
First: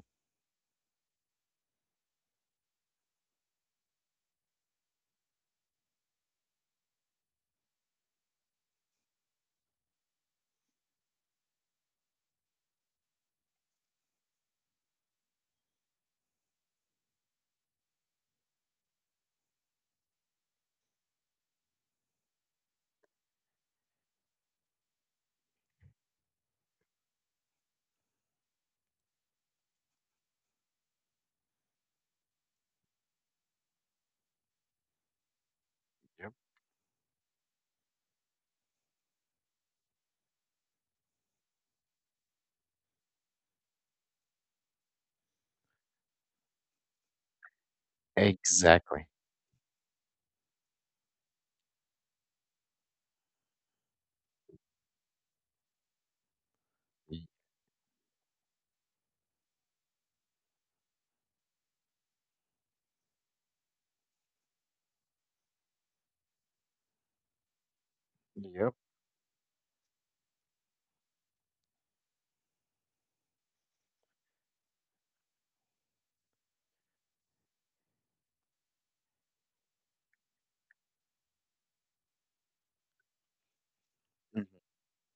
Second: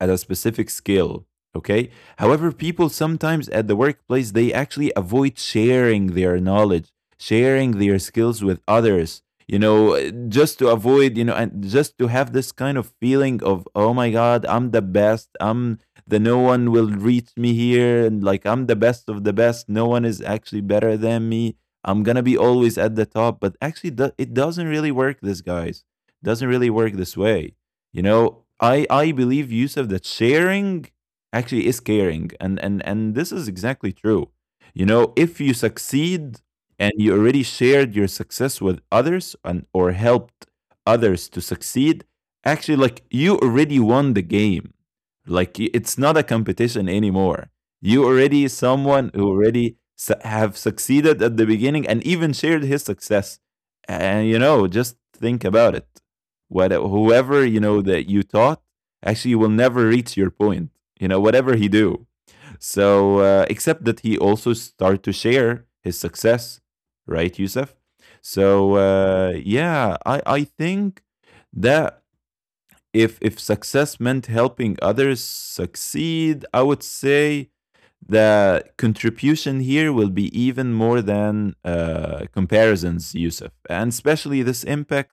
Speaker 2: at a specific skill. Okay. However, people sometimes at the workplace, they actually avoid sharing their knowledge, sharing their skills with others, you know, just to avoid, you know, and just to have this kind of feeling of, oh my God, I'm the best. I'm the No one will reach me here. And like, I'm the best of the best. No one is actually better than me. I'm going to be always at the top. But actually, it doesn't really work, this, guys. Doesn't really work this way. You know, I believe, Yusuf, that sharing actually is caring, and this is exactly true. You know, if you
Speaker 1: Yep.
Speaker 2: succeed and you already shared your success with others and or helped others to succeed, actually, like you already won the game. Like it's not a competition anymore. You already
Speaker 1: Exactly.
Speaker 2: someone who already have succeeded at the beginning and even shared his success. And you know, just think about it, what
Speaker 1: Y-
Speaker 2: whoever you know that you taught, actually you will never reach your point, you know, whatever he do. So except that he also start to share his success, right, Youssef?
Speaker 1: Yep.
Speaker 2: So yeah, I think that if success meant helping others succeed, I would say the contribution here will be even more than comparisons, Yusuf, and especially
Speaker 1: Mhm.
Speaker 2: this impact,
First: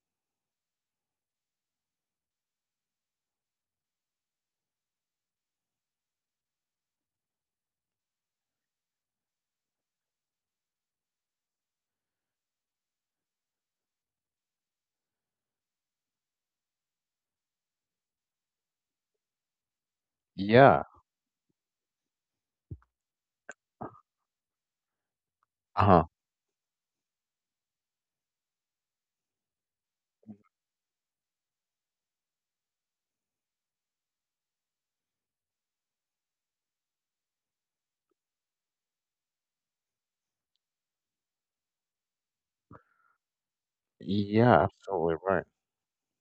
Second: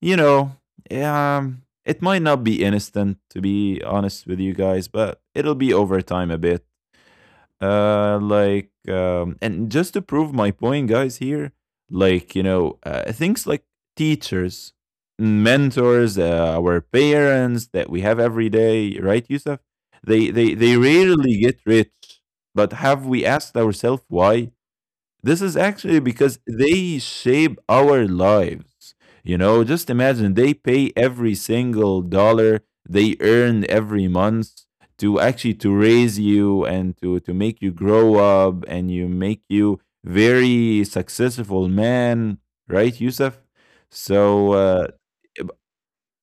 Speaker 2: you know, it might not be instant, to be honest with you, guys, but it'll be over time a bit. Like, and just to prove my point, guys, here, like, you know, things like teachers, mentors, our parents that we have every day, right, Yusuf? They
Speaker 1: Yeah.
Speaker 2: rarely get rich, but have we asked ourselves why? This is actually
Speaker 1: Uh-huh.
Speaker 2: because they shape our lives. You know, just imagine they pay every single dollar they earn every month to actually to raise you and to make you grow up and you make you very successful man, right, Yusuf? So
Speaker 1: Yeah, absolutely right.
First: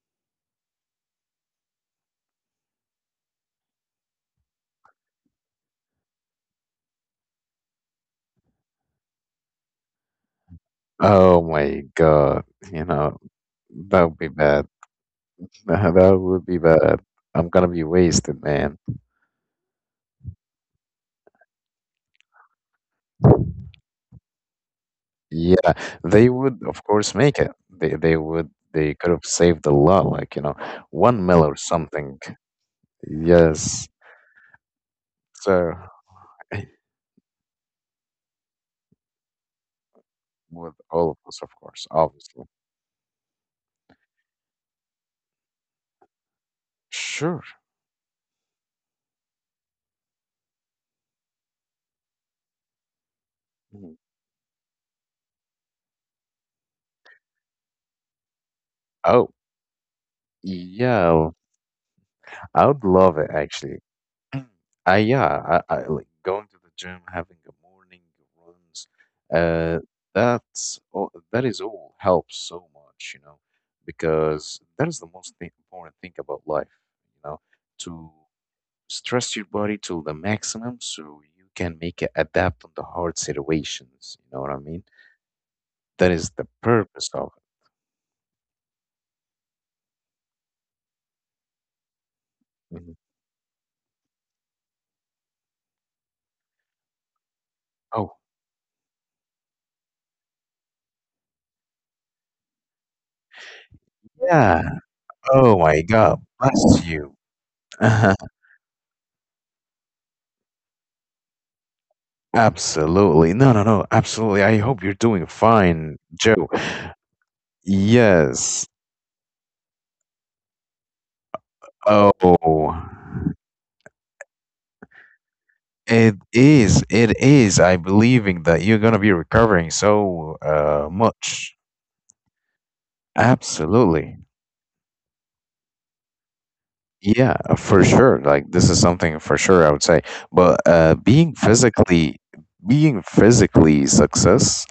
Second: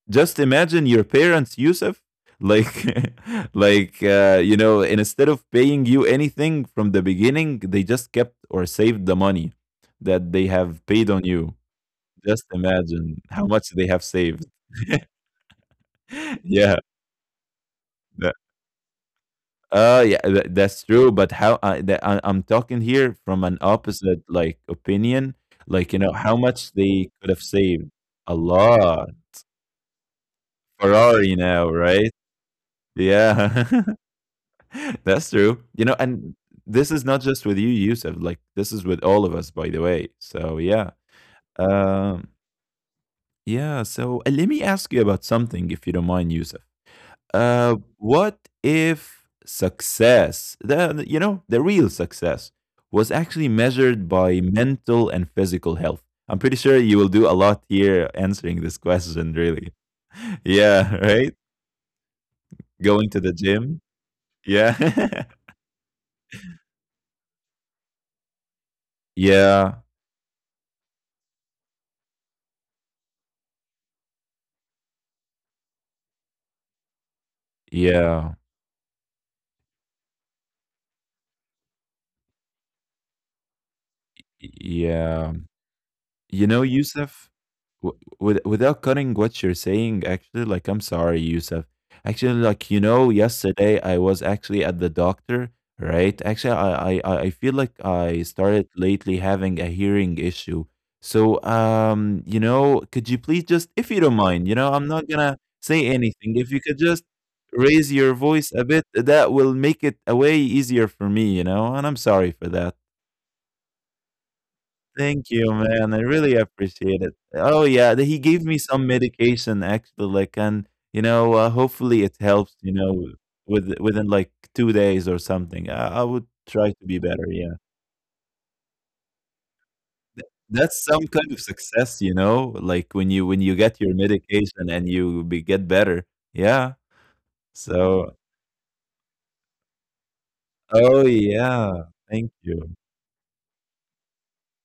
Speaker 2: just imagine your parents, Yusuf, like [laughs] like you know, and instead of paying you anything from the beginning, they just kept or saved the money that they have paid on
Speaker 1: Oh
Speaker 2: you.
Speaker 1: my God,
Speaker 2: Just
Speaker 1: you know,
Speaker 2: imagine how much they
Speaker 1: that
Speaker 2: have
Speaker 1: would be
Speaker 2: saved.
Speaker 1: bad. [laughs] That would
Speaker 2: [laughs]
Speaker 1: be
Speaker 2: Yeah,
Speaker 1: bad. I'm gonna be
Speaker 2: that-
Speaker 1: wasted, man.
Speaker 2: yeah, that's true, but how I, that, I I'm talking here from an opposite like opinion.
Speaker 1: Yeah,
Speaker 2: Like, you know,
Speaker 1: they
Speaker 2: how
Speaker 1: would
Speaker 2: much
Speaker 1: of course
Speaker 2: they could
Speaker 1: make
Speaker 2: have
Speaker 1: it.
Speaker 2: saved,
Speaker 1: They
Speaker 2: a
Speaker 1: would they could
Speaker 2: lot,
Speaker 1: have saved a lot, like, you know, one
Speaker 2: Ferrari
Speaker 1: mil or
Speaker 2: now, right?
Speaker 1: something.
Speaker 2: Yeah.
Speaker 1: Yes.
Speaker 2: [laughs] That's true.
Speaker 1: So
Speaker 2: You know, and this
Speaker 1: [laughs]
Speaker 2: is not just with you, Yusuf. Like this is with all of us, by the way. So
Speaker 1: with
Speaker 2: yeah.
Speaker 1: all of us, of course,
Speaker 2: Um
Speaker 1: obviously.
Speaker 2: yeah, so let me ask you about something if you don't mind, Yusuf.
Speaker 1: Sure.
Speaker 2: What if success, you know, the real success was actually
Speaker 1: Mhm.
Speaker 2: measured by mental and physical health? I'm pretty sure you will do a lot here answering this
Speaker 1: Oh,
Speaker 2: question, really. [laughs] Yeah,
Speaker 1: yeah,
Speaker 2: right?
Speaker 1: I would
Speaker 2: Going
Speaker 1: love
Speaker 2: to
Speaker 1: it
Speaker 2: the
Speaker 1: actually.
Speaker 2: gym.
Speaker 1: [clears throat] I
Speaker 2: Yeah. [laughs]
Speaker 1: yeah, I, I like going to the gym, having a morning runs. Uh,
Speaker 2: Yeah.
Speaker 1: that is all helps so much, you know, because that is the most thing, important thing about life, you know, to
Speaker 2: Yeah.
Speaker 1: stress your body to the maximum so you can make it adapt on the hard situations. You know what I mean?
Speaker 2: Yeah.
Speaker 1: That is
Speaker 2: You
Speaker 1: the
Speaker 2: know,
Speaker 1: purpose
Speaker 2: Yusuf,
Speaker 1: of
Speaker 2: with, without cutting what you're saying, actually, like, I'm sorry, Yusuf. Actually, like,
Speaker 1: it.
Speaker 2: you
Speaker 1: Mhm.
Speaker 2: know, yesterday I was actually at the doctor, right? Actually, I feel like
Speaker 1: Oh
Speaker 2: I started lately having a hearing issue. So, you know, could you please just, if you don't mind, you
Speaker 1: yeah.
Speaker 2: know, I'm not gonna
Speaker 1: Oh my
Speaker 2: say
Speaker 1: God.
Speaker 2: anything. If you could
Speaker 1: Bless
Speaker 2: just
Speaker 1: you.
Speaker 2: raise
Speaker 1: [laughs]
Speaker 2: your voice a bit, that will make it a way easier for me, you know, and I'm sorry for that.
Speaker 1: Absolutely. No, no, no. Absolutely. I hope you're doing
Speaker 2: Thank you,
Speaker 1: fine,
Speaker 2: man. I really
Speaker 1: Joe.
Speaker 2: appreciate it. Oh, yeah, he gave me
Speaker 1: Yes.
Speaker 2: some medication actually, like, and you know, hopefully it helps. You
Speaker 1: Oh,
Speaker 2: know, within like 2 days or something. I
Speaker 1: it
Speaker 2: would try
Speaker 1: is.
Speaker 2: to be
Speaker 1: It
Speaker 2: better. Yeah,
Speaker 1: is. I believing that you're gonna be recovering so
Speaker 2: That's some kind of
Speaker 1: much.
Speaker 2: success. You know, like when you get your
Speaker 1: Absolutely.
Speaker 2: medication and get better. Yeah.
Speaker 1: Yeah, for
Speaker 2: So,
Speaker 1: sure. Like this is something for sure I would say. But
Speaker 2: oh yeah, thank you.
Speaker 1: being physically success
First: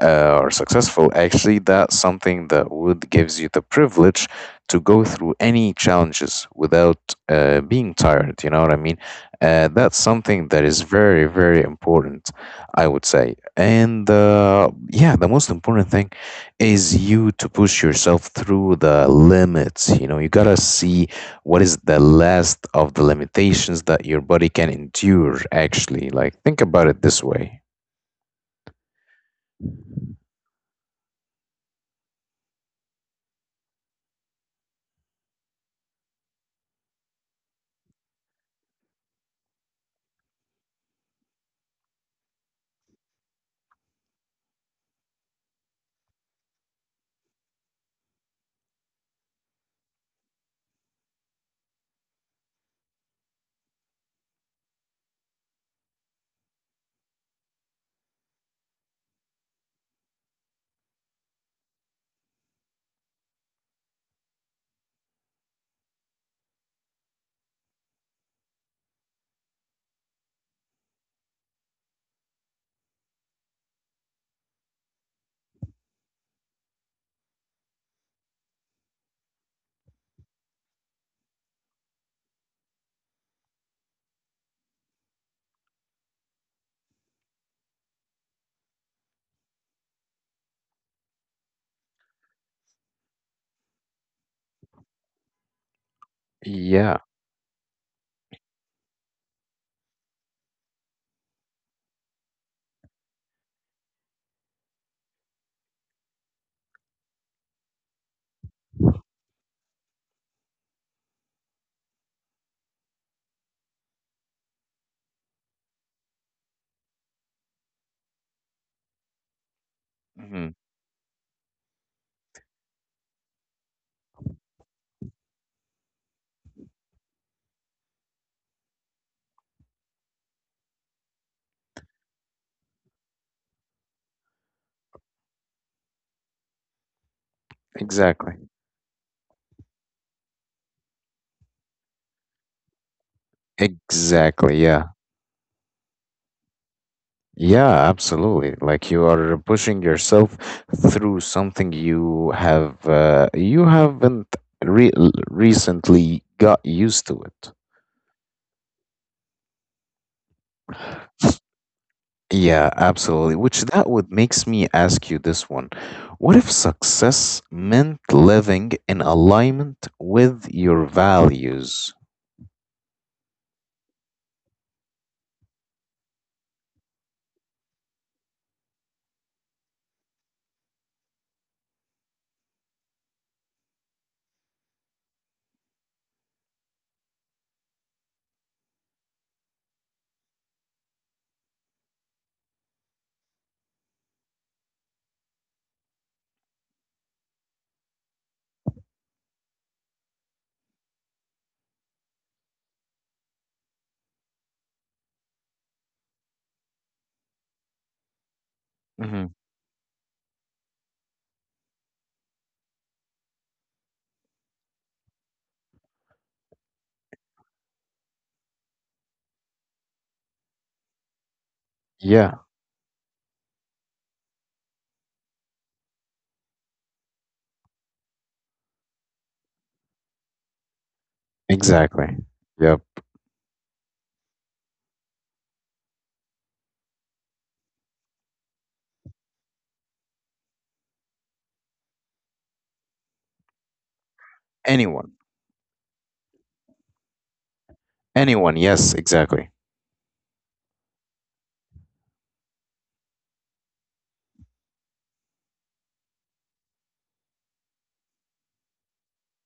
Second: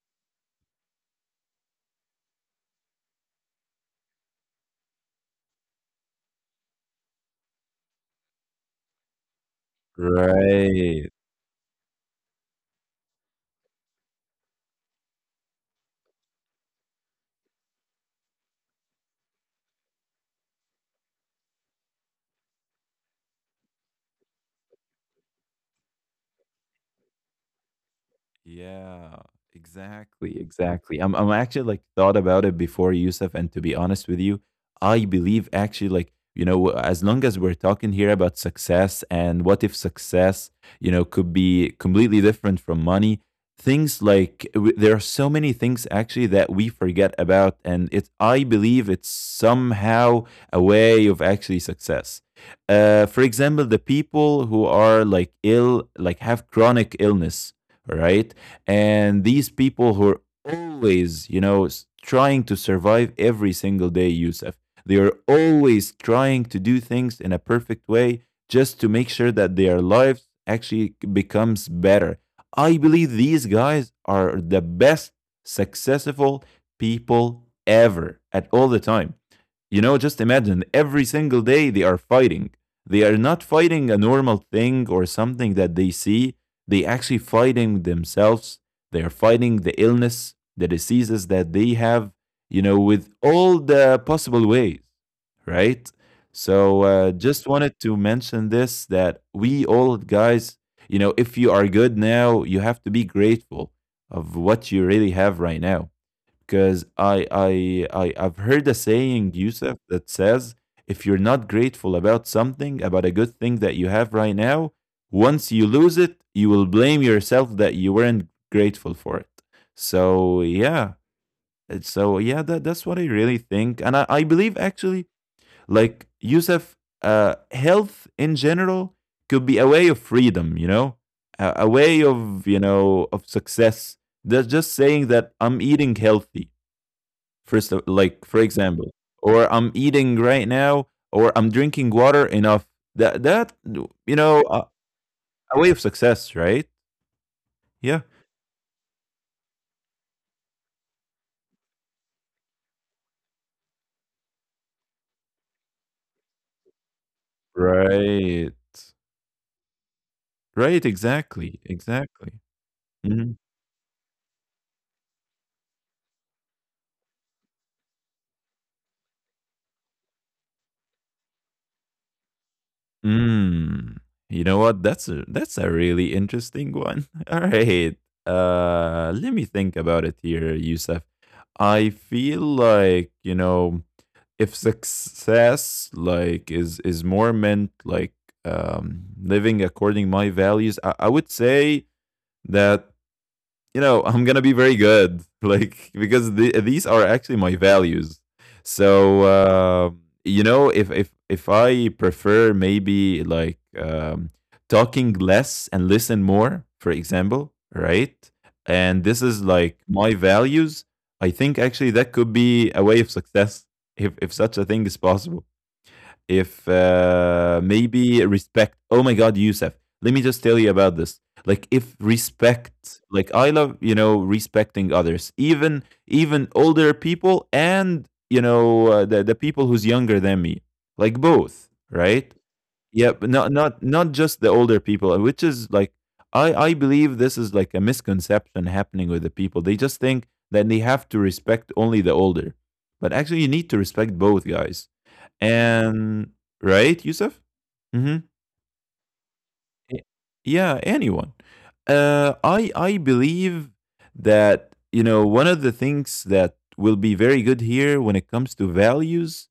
Speaker 1: or successful, actually, that's something that would gives you the privilege to go through any challenges without being tired. You know what I mean? That's something that is
Speaker 2: Right.
Speaker 1: very, very important, I would say. And yeah, the most important thing is you to push yourself through the limits. You know, you gotta see what is the last of the limitations that your body can endure actually, like think about it this way.
Speaker 2: Yeah, exactly, exactly. I'm actually like thought about it before, Yusuf, and to be honest with you, I believe actually, like, you know, as long as we're talking here about success and what if success, you know, could be completely different from money things, like there are so many things actually that we forget about, and it's I believe it's somehow a way of actually success. For example, the people who are like ill, like have chronic illness, right? And these people who are always, you know, trying to survive every single day, Yusuf, they are always trying to do things in a perfect way, just to make sure that their lives actually becomes better. I believe these guys are the best successful people ever at all the time. You know, just imagine every single day they are fighting. They are not fighting a normal thing or something that they see, they actually fighting themselves. They are fighting the illness, the diseases that they have, you know, with all the possible ways, right? So
Speaker 1: Yeah.
Speaker 2: just wanted to mention this, that we all, guys, you know, if you are good now, you have to be grateful of what you really have right now, because I've heard a saying, Yusuf, that says if you're not grateful about something, about a good thing that you have right now, once you lose it, you will blame yourself that you weren't grateful for it. So
Speaker 1: Mhm.
Speaker 2: yeah, and so yeah, that that's what I really think, and I believe actually, like, Yusuf, health in general could be a way of freedom, you know, a way of, you know, of success. That's just saying that I'm eating healthy first, of, like,
Speaker 1: Exactly,
Speaker 2: for example, or I'm eating right now, or I'm drinking water enough. That that, you know,
Speaker 1: exactly. Yeah.
Speaker 2: a way of success, right?
Speaker 1: Yeah,
Speaker 2: Yeah.
Speaker 1: absolutely. Like you are pushing yourself through something you have you haven't re- recently got used to it.
Speaker 2: Right. Right. Exactly. Exactly.
Speaker 1: Yeah,
Speaker 2: Mhm.
Speaker 1: absolutely. Which that would makes me ask you this one. What if success meant living in alignment with your values?
Speaker 2: Mm. You know what? That's a really interesting one. [laughs] All right. Let me think about it here, Yusuf. I feel like you know. If success like is more meant like living according my values, I would say that you know, I'm gonna be very good, [laughs] like because these are actually my values. So you know, if I prefer maybe like talking less and listen more, for example, right? And this is
Speaker 1: Hmm.
Speaker 2: like my values. I think actually that could be a way of success if such a thing is possible, if maybe respect. Oh my God, Youssef, let me just tell you about this. Like if
Speaker 1: Yeah.
Speaker 2: respect, like I love, you know, respecting others, even older people and you know the people who's younger than me, like both,
Speaker 1: Exactly.
Speaker 2: right?
Speaker 1: Yep.
Speaker 2: Yeah, but not just the older people, which is like I believe this is like a misconception happening with the people. They just think that they have to respect only the older, but actually you need to respect both guys
Speaker 1: Anyone.
Speaker 2: and right Yusuf. Mm-hmm.
Speaker 1: Anyone. Yes, exactly.
Speaker 2: Yeah, anyone. I believe that you know one of the things that will be very good here when it comes to values,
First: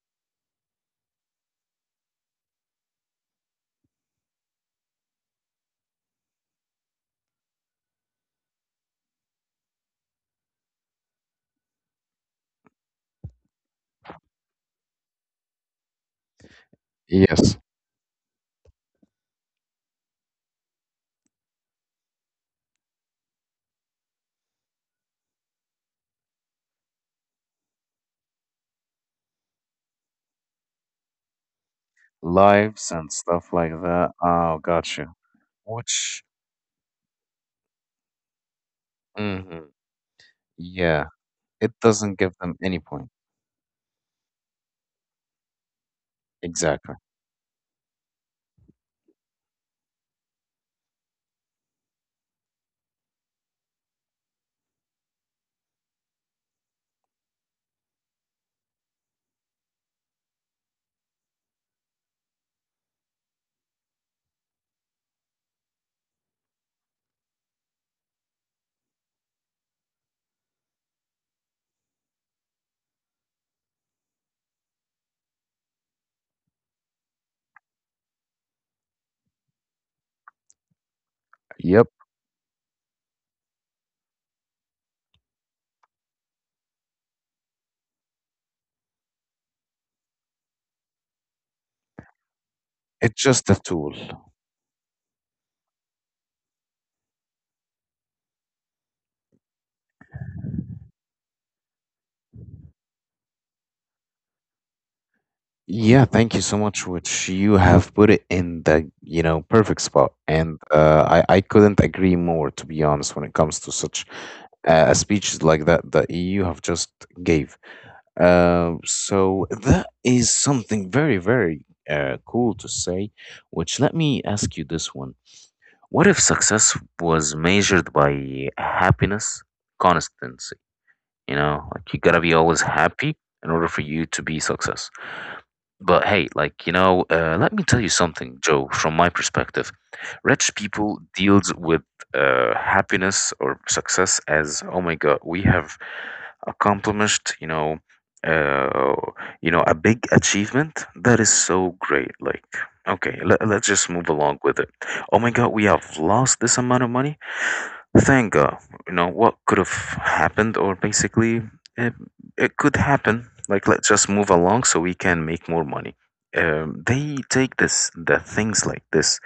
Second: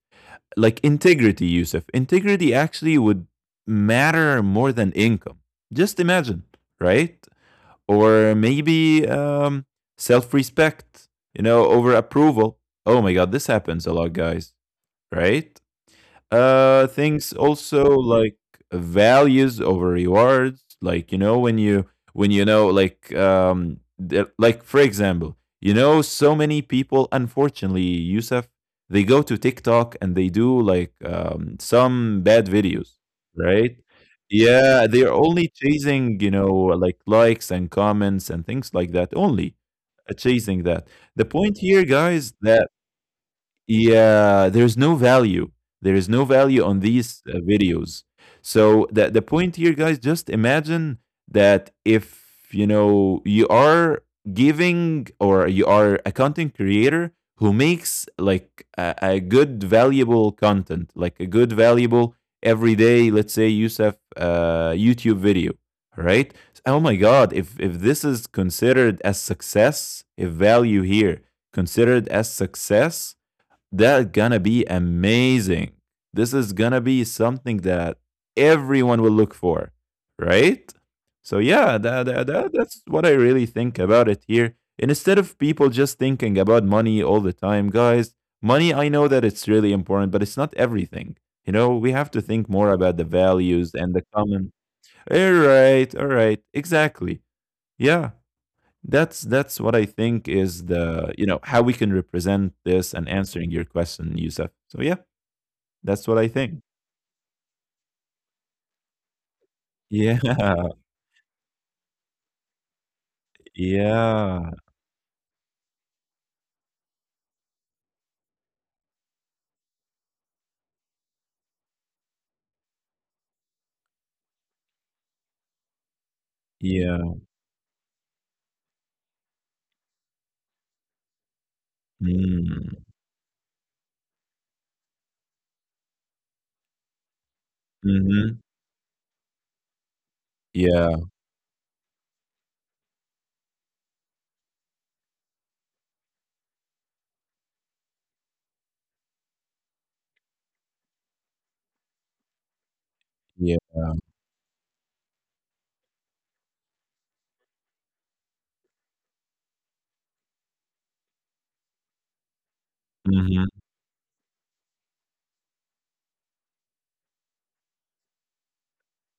Speaker 2: like integrity. Yusuf, integrity actually would matter more than income. Just imagine, right? Or maybe self-respect, you know, over approval. Oh my God, this happens a lot, guys, right? Things
Speaker 1: Yes.
Speaker 2: also like values over rewards. Like you know when you know like the- like for example, you know, so many people unfortunately, Yusuf, they go to TikTok and they do like some bad
Speaker 1: Lives
Speaker 2: videos,
Speaker 1: and stuff like
Speaker 2: right?
Speaker 1: that. Oh,
Speaker 2: Yeah, they're
Speaker 1: gotcha.
Speaker 2: only chasing,
Speaker 1: Which,
Speaker 2: you know, like likes and comments and things like that only.
Speaker 1: hmm,
Speaker 2: Chasing that,
Speaker 1: yeah,
Speaker 2: the point
Speaker 1: it
Speaker 2: here,
Speaker 1: doesn't give
Speaker 2: guys,
Speaker 1: them
Speaker 2: that
Speaker 1: any point.
Speaker 2: yeah, there's no value. There is no value on
Speaker 1: Exactly.
Speaker 2: these videos. So the point here, guys, just imagine that if you know you are giving, or you are a content creator who makes like a good valuable content, like a good valuable everyday, let's say Yusuf, YouTube video, right? Oh my God, if this is considered as success, if value here considered as success, that's gonna be amazing. This is gonna be something that everyone will look for, right? So yeah,
Speaker 1: Yep.
Speaker 2: that's what I really think about it here. And instead of people just thinking about money all the time, guys, money, I know that it's really important, but it's not everything. You know, we have to think more about the
Speaker 1: It's just a
Speaker 2: values
Speaker 1: tool.
Speaker 2: and the common. All right, exactly. Yeah, that's what I think is the, you know, how we can represent this and answering your question, Yusuf. So yeah,
Speaker 1: Yeah,
Speaker 2: that's what
Speaker 1: thank you
Speaker 2: I
Speaker 1: so
Speaker 2: think.
Speaker 1: much, which you have put it in the, you know, perfect spot.
Speaker 2: Yeah,
Speaker 1: And
Speaker 2: [laughs]
Speaker 1: uh, I couldn't agree more, to be honest, when it comes to such
Speaker 2: yeah,
Speaker 1: a speech like that that you have just gave. So that is something very, very cool to say, which let me ask you this one. What if success
Speaker 2: yeah.
Speaker 1: was measured by happiness constancy? You know, like you gotta be always
Speaker 2: Mm,
Speaker 1: happy in order for you to be success. But hey, like, you know, let me tell you something,
Speaker 2: hmm.
Speaker 1: Joe, from my perspective. Rich people
Speaker 2: Yeah,
Speaker 1: deals with happiness or success as, oh my God, we have accomplished, you know, uh, a big achievement. That is so great. Like, okay,
Speaker 2: yeah.
Speaker 1: let's just move along with it. Oh my God, we have lost this amount of money. Thank God. You know, what could have happened, or basically, it, it could happen.
Speaker 2: Mm-hmm.
Speaker 1: Like, let's just move along so we can make more money. They take this the things like this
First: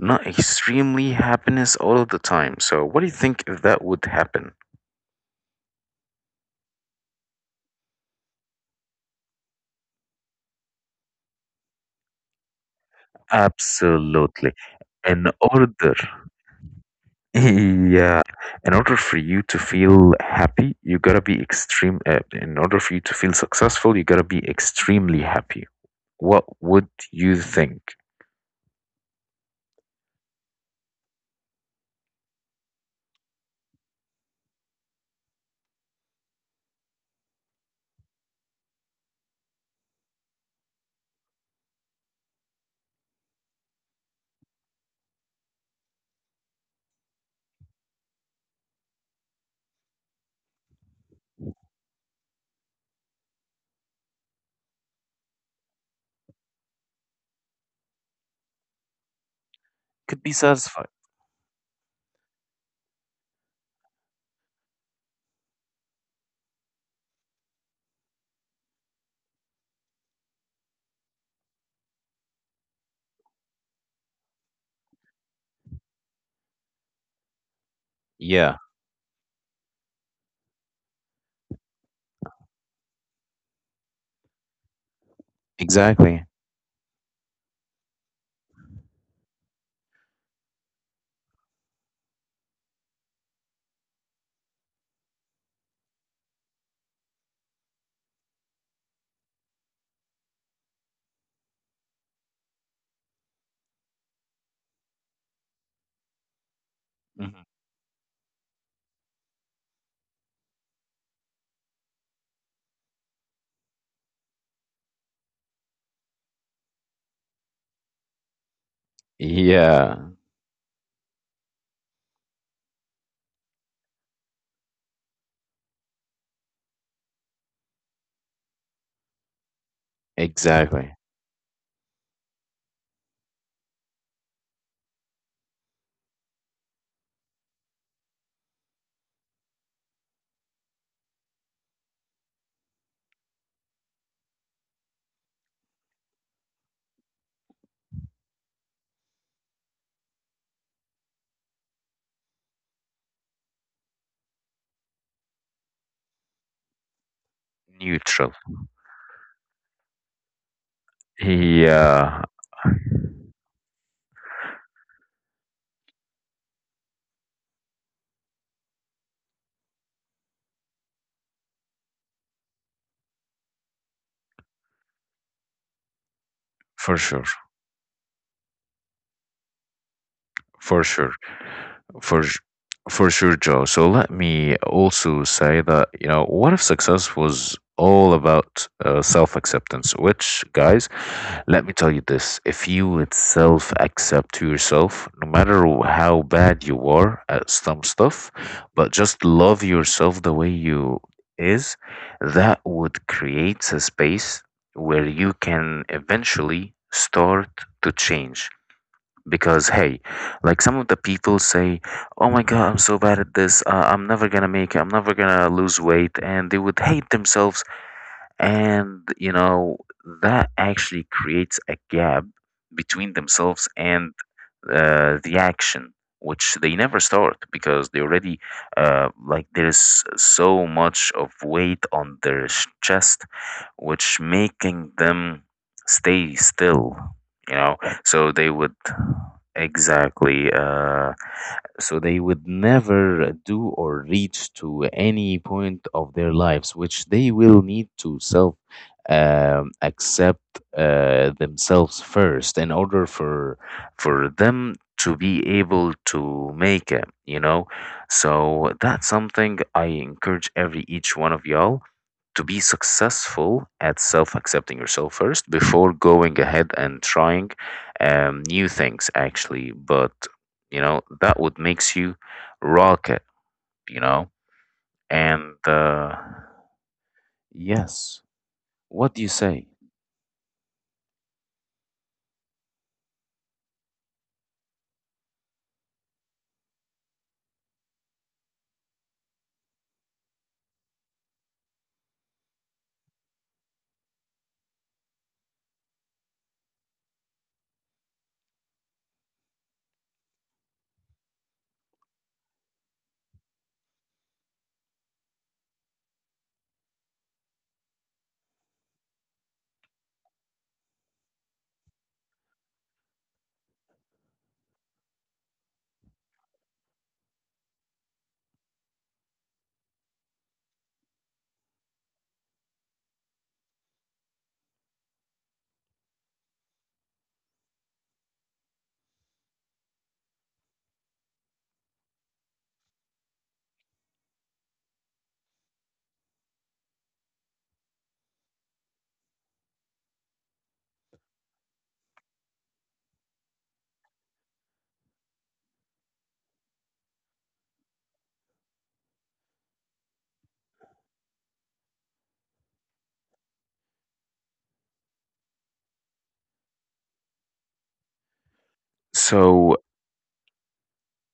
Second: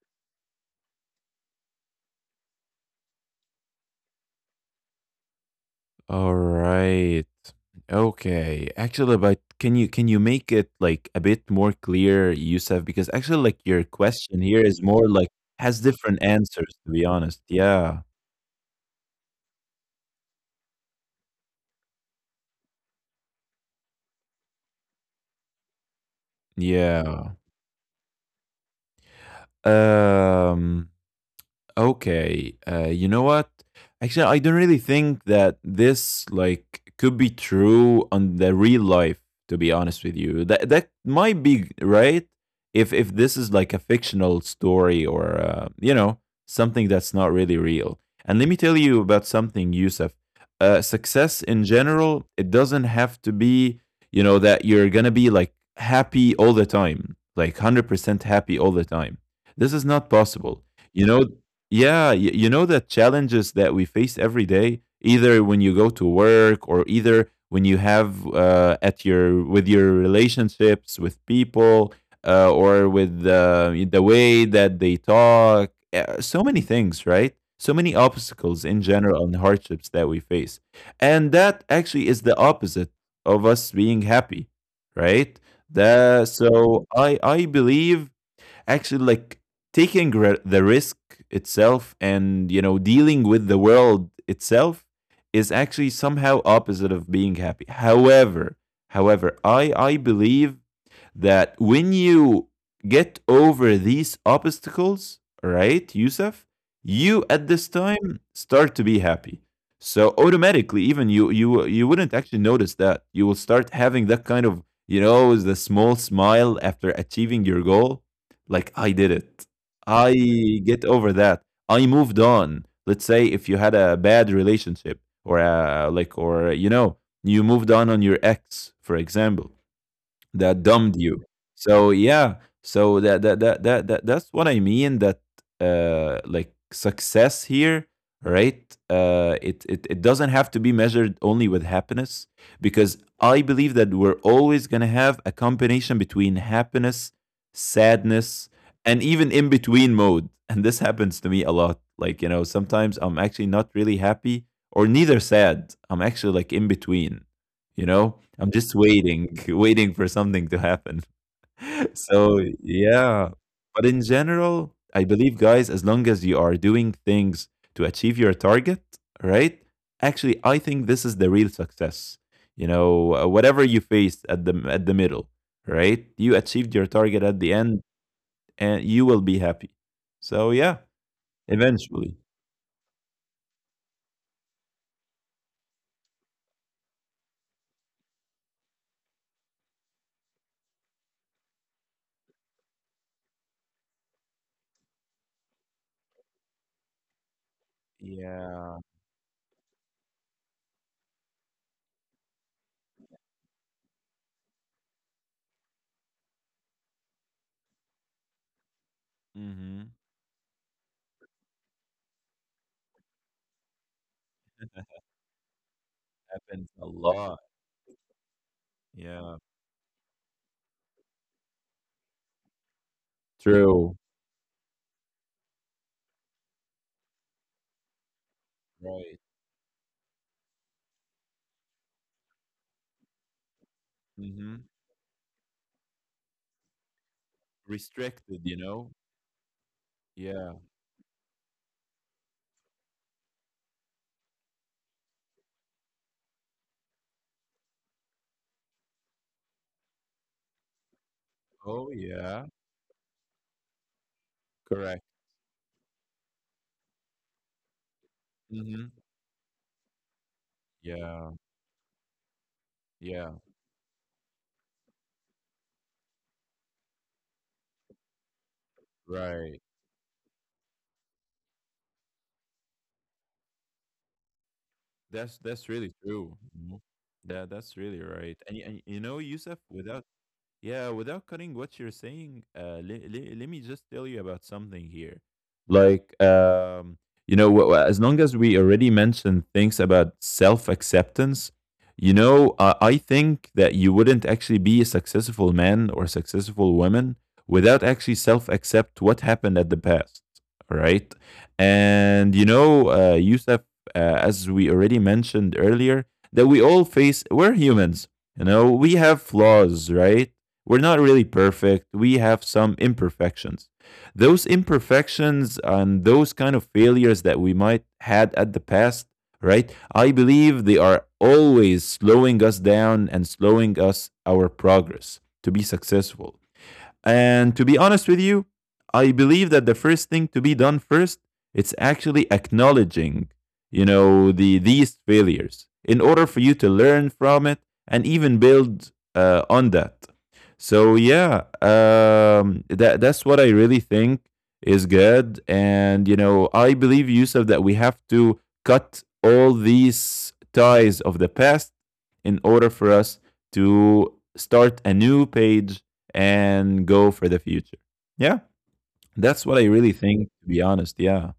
Speaker 1: not extremely happiness all the time. So, what do you think if that would happen?
Speaker 2: All right. Okay. Actually, but can you make it like a bit more clear, Yusuf? Because actually, like your question
Speaker 1: Absolutely.
Speaker 2: here is more
Speaker 1: In
Speaker 2: like has
Speaker 1: order,
Speaker 2: different answers. To be
Speaker 1: [laughs]
Speaker 2: honest, yeah,
Speaker 1: yeah, in order for you to feel happy, you gotta be extreme. In order for you to feel successful, you gotta be extremely happy. What would
Speaker 2: yeah.
Speaker 1: you think?
Speaker 2: Um. Okay. You know what? Actually, I don't really think that this like could be true on the real life. To be honest with you, that might be right if this is like a fictional story or you know, something that's not really real. And let me tell you about something, Yusuf. Success in general, it doesn't have to be, you know, that you're gonna be like happy all the time, like 100% happy all the time. This is not
Speaker 1: Could be
Speaker 2: possible.
Speaker 1: satisfied. Yeah,
Speaker 2: You know, yeah, you know the challenges that we face every day, either when you go to work or either when you have at your with your relationships with people, or with the way that they talk. So many things, right? So many obstacles in general and hardships that we face, and that actually is the opposite of us being happy, right?
Speaker 1: exactly.
Speaker 2: That, so I believe actually like taking the risk itself and you know dealing with the world itself is actually somehow opposite of being happy. However, I believe that when you get over these obstacles, right, Yusuf, you
Speaker 1: Hmm.
Speaker 2: at this time start to be happy. So automatically, even you wouldn't actually notice that you will start having that kind of, you know, the small smile after achieving your goal, like I did it,
Speaker 1: Yeah,
Speaker 2: I get over that, I moved on. Let's say if you had a bad relationship like, or you know, you moved on your ex, for example, that
Speaker 1: exactly.
Speaker 2: dumbed you. So yeah, so that's what I mean. That like success here, right? It, it doesn't have to be measured only with happiness because I believe that we're always gonna have a combination between happiness, sadness, and even in between mode. [laughs] And this happens to me a lot. Like you know, sometimes I'm actually not really happy or neither sad. I'm actually like in between, you know,
Speaker 1: Neutral.
Speaker 2: I'm just waiting, [laughs] waiting for something to happen. [laughs]
Speaker 1: Yeah.
Speaker 2: So yeah, but in general, I believe, guys, as long as you are doing things to achieve your target, right? Actually, I think this is the real success. You know, whatever you faced at the middle, right? You achieved your
Speaker 1: For
Speaker 2: target
Speaker 1: sure.
Speaker 2: at the end, and you will be happy. So yeah,
Speaker 1: For sure.
Speaker 2: eventually.
Speaker 1: For s- for sure, Joe. So let me also say that, you know, what if success was all about self-acceptance, which, guys, let me tell you this. If you would self-accept yourself, no matter how bad you are at some stuff,
Speaker 2: Yeah.
Speaker 1: but just love yourself the way you is, that would create a space where you can eventually start to change because
Speaker 2: Mm-hmm.
Speaker 1: hey, like some of the people say, oh my God, I'm so bad at this, I'm never gonna make it, I'm never gonna lose weight, and they
Speaker 2: Happens
Speaker 1: would
Speaker 2: a
Speaker 1: hate
Speaker 2: lot.
Speaker 1: themselves, and you
Speaker 2: Yeah.
Speaker 1: know that actually creates a gap between themselves
Speaker 2: True.
Speaker 1: and the action which they never start because they already
Speaker 2: Right.
Speaker 1: like there's so much of weight on their chest which
Speaker 2: Mm-hmm.
Speaker 1: making them stay still, you know, so
Speaker 2: Restricted,
Speaker 1: they
Speaker 2: you
Speaker 1: would
Speaker 2: know?
Speaker 1: exactly
Speaker 2: Yeah.
Speaker 1: so they would never do or reach to any point of their lives which they will need to self accept
Speaker 2: Oh,
Speaker 1: themselves
Speaker 2: yeah.
Speaker 1: first in order for them
Speaker 2: Correct.
Speaker 1: to be able to make it, you know. So
Speaker 2: Mhm.
Speaker 1: that's something I encourage every each
Speaker 2: Yeah.
Speaker 1: one of y'all to be
Speaker 2: Yeah.
Speaker 1: successful at self accepting yourself first before going ahead and trying new things
Speaker 2: Right.
Speaker 1: actually. But you know, that would makes you rocket, you know.
Speaker 2: That's
Speaker 1: And
Speaker 2: really true. Mhm. That that's really
Speaker 1: yes.
Speaker 2: right. And, and you
Speaker 1: What
Speaker 2: know,
Speaker 1: do you
Speaker 2: Yusuf,
Speaker 1: say?
Speaker 2: without, yeah, without cutting what you're saying, le le let me just tell you about something here. Like, you know, as long as we already mentioned things about self acceptance, you know, I think that you wouldn't actually be a successful man or successful woman without actually self accept what happened at the past. Right? And, you know, Yusuf, uh, as we already mentioned earlier, that we all face, we're humans. You know, we have flaws, right? We're not really perfect. We have some imperfections. Those imperfections and those kind of failures that we might had at the past, right? I believe they are always slowing us down and slowing us our progress to be successful. And to be honest with you, I believe that the first thing to be done first, it's actually acknowledging, you know, these failures in order for you to learn from it and even build on that. So yeah, that that's what I really think is good. And you know, I believe Yusuf that we have to cut all these ties of the past in order for us to start a new page and go for the future. Yeah, that's what I
Speaker 1: So
Speaker 2: really think, to be honest. Yeah.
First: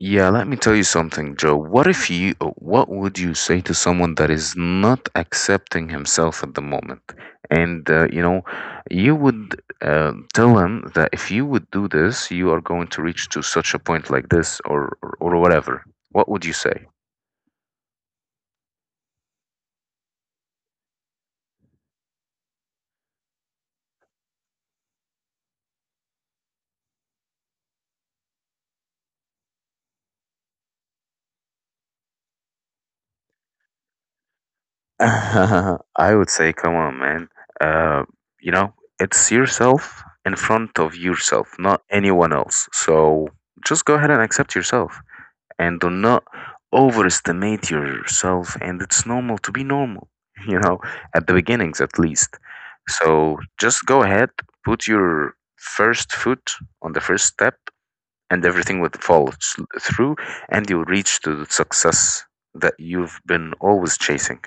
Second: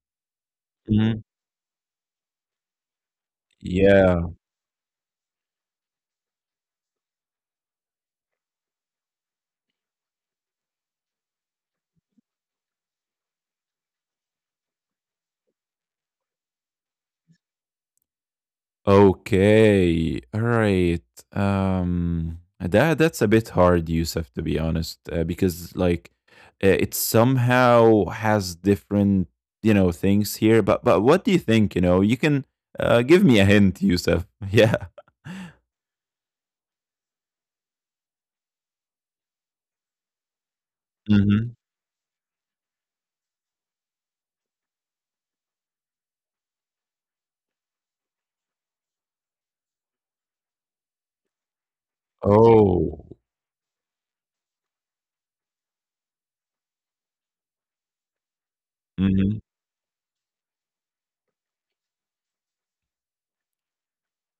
Speaker 1: yeah, let me tell you
Speaker 2: Mhm.
Speaker 1: something, Joe. What if you, what would you say to someone that
Speaker 2: Yeah.
Speaker 1: is not accepting himself at the moment? And, you know, you would tell him that if you would do this, you are going to reach to such a point like this or whatever. What would you say?
Speaker 2: Okay. All right. That that's a bit hard, Yusuf, to be honest, because like it somehow has different, you know, things here. But what do you think? You know, you can give me a hint, Yusuf. [laughs] Yeah.
Speaker 1: [laughs] I would say, come on, man. Uh, you know, it's yourself in front of yourself,
Speaker 2: Hmm.
Speaker 1: not anyone else. So just go ahead and accept yourself and do not overestimate yourself. And it's normal to be normal, [laughs] you know, at the beginnings at least.
Speaker 2: Oh.
Speaker 1: So just go ahead, put your first foot on the first step, and everything would fall
Speaker 2: Mm-hmm.
Speaker 1: through, and you'll reach to the success that you've been always chasing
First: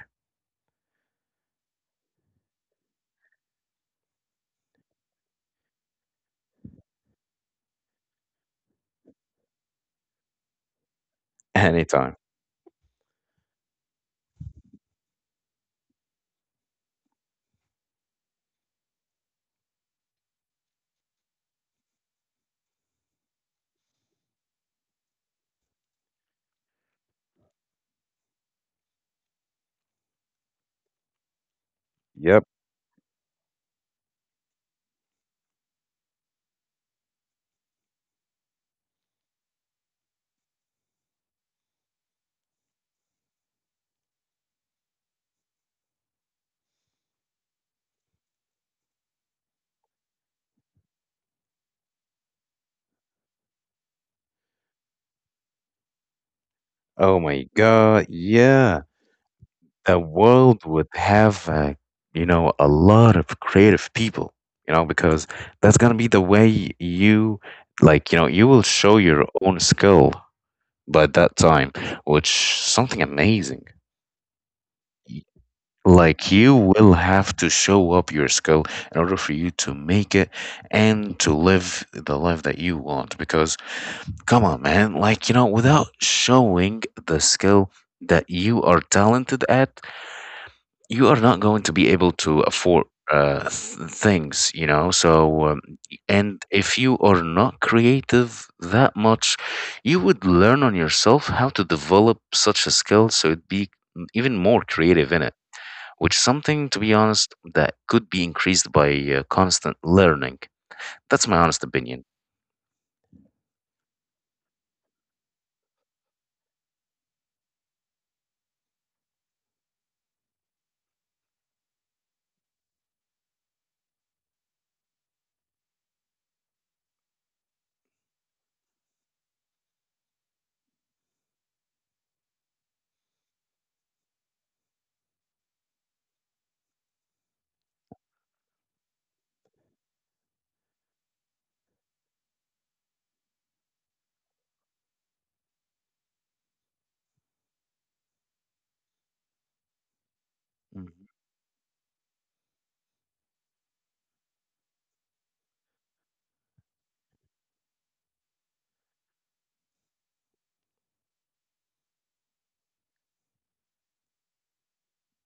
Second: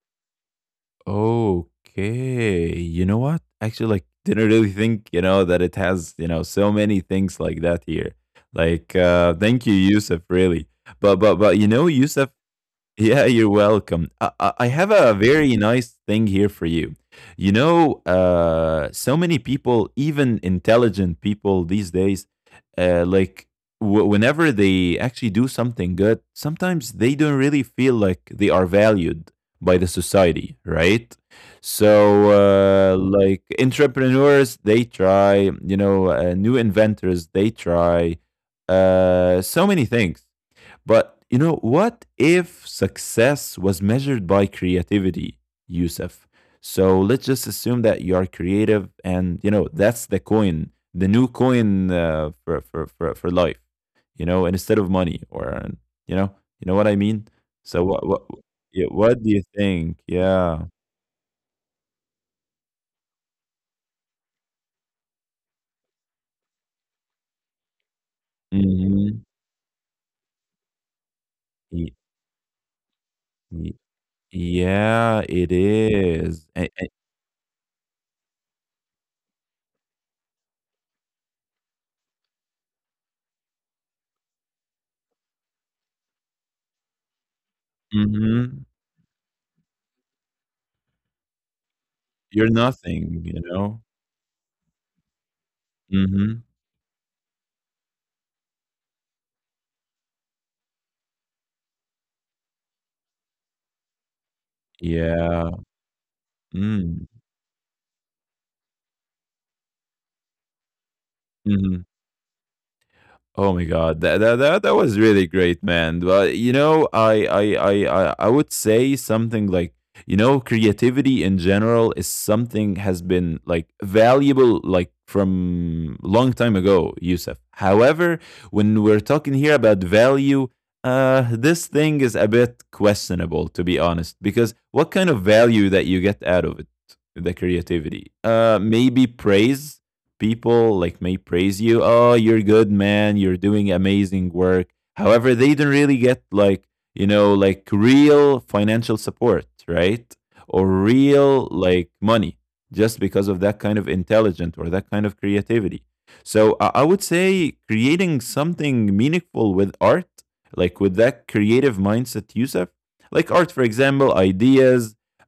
Speaker 2: Okay. You know what? Actually, like, didn't really think, you know, that it has, you know, so many things like that here. Like, thank you, Yusuf, really. But, you know,
Speaker 1: anytime.
Speaker 2: Yusuf, [laughs] yeah, you're welcome. I have a very nice thing here for you. You know, so many people, even intelligent people these days, like whenever they actually do something good, sometimes they don't really feel like they are valued by the society, right? So,
Speaker 1: Yep.
Speaker 2: like entrepreneurs, they try, you know, new inventors, they try so many things. But you know, what if success was measured by creativity, Yusuf? So let's just assume that you are creative and you know, that's the coin, the new coin for, for life, you know, and instead of money, or, you know what I
Speaker 1: Oh
Speaker 2: mean?
Speaker 1: my
Speaker 2: So
Speaker 1: God. Yeah.
Speaker 2: yeah, what do you think?
Speaker 1: The
Speaker 2: Yeah.
Speaker 1: world would have, you know, a lot of creative people, you know, because that's going to be the way you, like, you know, you will show
Speaker 2: Mm-hmm.
Speaker 1: your own skill by that time,
Speaker 2: Y-
Speaker 1: which something amazing.
Speaker 2: y- yeah, it
Speaker 1: Like
Speaker 2: is.
Speaker 1: you will have to show up your skill in order for you to make it and to live the life that you want, because come on, man, like you know, without showing the skill that
Speaker 2: Mm-hmm.
Speaker 1: you are talented at, you are not going to be able to
Speaker 2: You're
Speaker 1: afford
Speaker 2: nothing, you
Speaker 1: uh th-
Speaker 2: know?
Speaker 1: things, you know. So
Speaker 2: Mm-hmm.
Speaker 1: and if you are not creative that much, you would learn on yourself how to develop such a skill so it'd be even more creative in it,
Speaker 2: Yeah.
Speaker 1: which is something, to be
Speaker 2: Mm.
Speaker 1: honest, that could be increased by constant learning. That's my honest
Speaker 2: Mhm.
Speaker 1: opinion.
Speaker 2: Oh my god, that that that that was really great, man. But you know, I I would say something like, you know, creativity in general is something has been like valuable like from long time ago, Yusuf. However, when we're talking here about value, this thing is a bit questionable, to be honest, because what kind of value that you get out of it, the creativity? Maybe praise. People like may praise you, oh you're good man, you're doing amazing work. However they don't really get, like, like real financial support, right? Or
Speaker 1: Mhm.
Speaker 2: real like money, just because of that kind of intelligence or that kind of creativity. So I would say creating something meaningful with art, like with that creative mindset, Yusuf, like art for example, ideas,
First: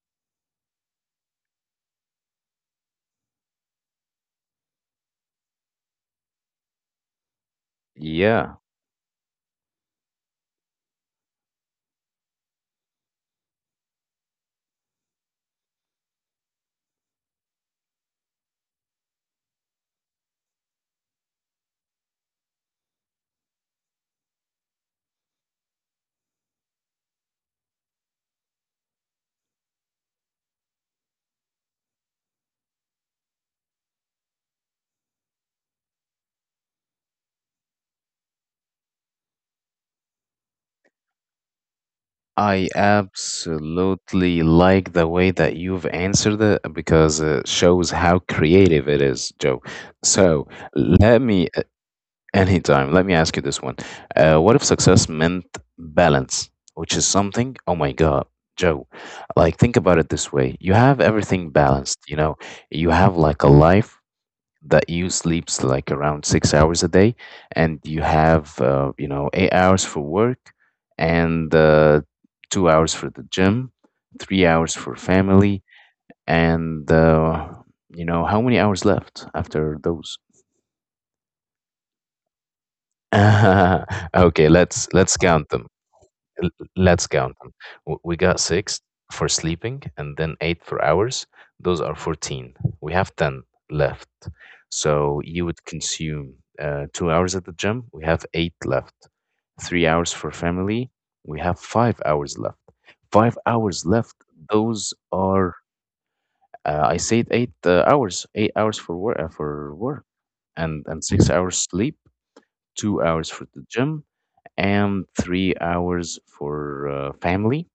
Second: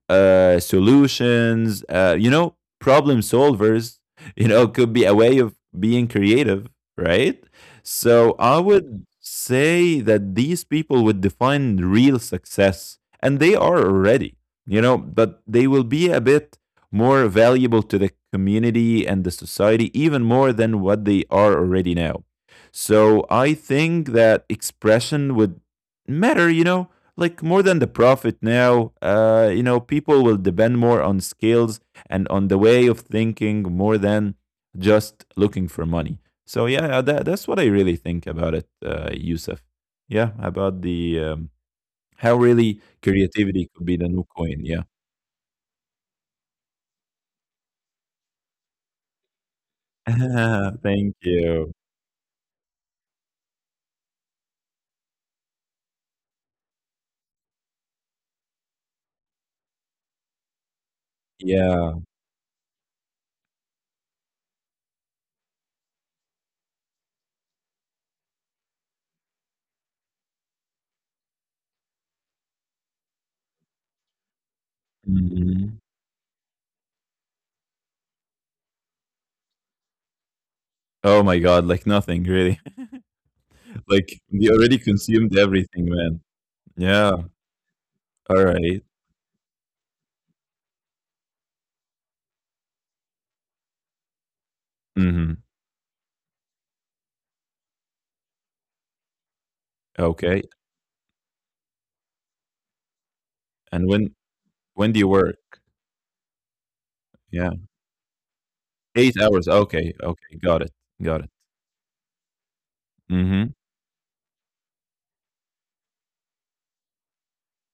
Speaker 2: solutions, uh you know problem solvers [laughs] could be a way of being creative, right? So
Speaker 1: Yeah,
Speaker 2: I would say that these people would define real success, and they are already, but they will be a bit more valuable to the community and the society, even more than what they are already now. So I think that expression would matter, like more than the profit now. You know, people will depend more on skills and on the way of thinking, more than just looking for money. So yeah, yeah, that's what I really think about it, Yusuf. Yeah, about the how
Speaker 1: I
Speaker 2: really creativity could be the new
Speaker 1: absolutely
Speaker 2: coin. Yeah.
Speaker 1: like the way that you've answered it because it shows how creative it is, Joe. So
Speaker 2: [laughs] Thank
Speaker 1: let me,
Speaker 2: you.
Speaker 1: anytime, let me ask you this one. What if success meant balance, which is something, oh my God, Joe, like think about it this way. You have everything
Speaker 2: Yeah.
Speaker 1: balanced, you know, you have like a life that you sleeps like around 6 hours a day, and you have you know 8 hours for work, and 2 hours for the gym, 3 hours for family,
Speaker 2: Mhm.
Speaker 1: and you know how many hours left after those?
Speaker 2: Oh my God, like nothing really. [laughs]
Speaker 1: [laughs]
Speaker 2: Like we
Speaker 1: Okay,
Speaker 2: already
Speaker 1: let's
Speaker 2: consumed
Speaker 1: count them.
Speaker 2: everything, man.
Speaker 1: L- Let's
Speaker 2: Yeah.
Speaker 1: count them. We got
Speaker 2: All right.
Speaker 1: six for sleeping and then eight for hours. Those are 14. We have 10 left. So
Speaker 2: Mm-hmm.
Speaker 1: you would consume 2 hours at the gym. We have eight left. 3 hours for
Speaker 2: Okay.
Speaker 1: family. We have 5 hours left. Five
Speaker 2: And
Speaker 1: hours
Speaker 2: when
Speaker 1: left.
Speaker 2: when
Speaker 1: Those
Speaker 2: do you
Speaker 1: are,
Speaker 2: work?
Speaker 1: I said
Speaker 2: Yeah.
Speaker 1: eight 8 hours for
Speaker 2: Eight
Speaker 1: work, uh,
Speaker 2: hours.
Speaker 1: for
Speaker 2: Okay.
Speaker 1: work
Speaker 2: Okay. Got it.
Speaker 1: and
Speaker 2: Got it.
Speaker 1: 6 hours sleep, 2 hours
Speaker 2: Mm-hmm.
Speaker 1: for the gym, and 3 hours for family,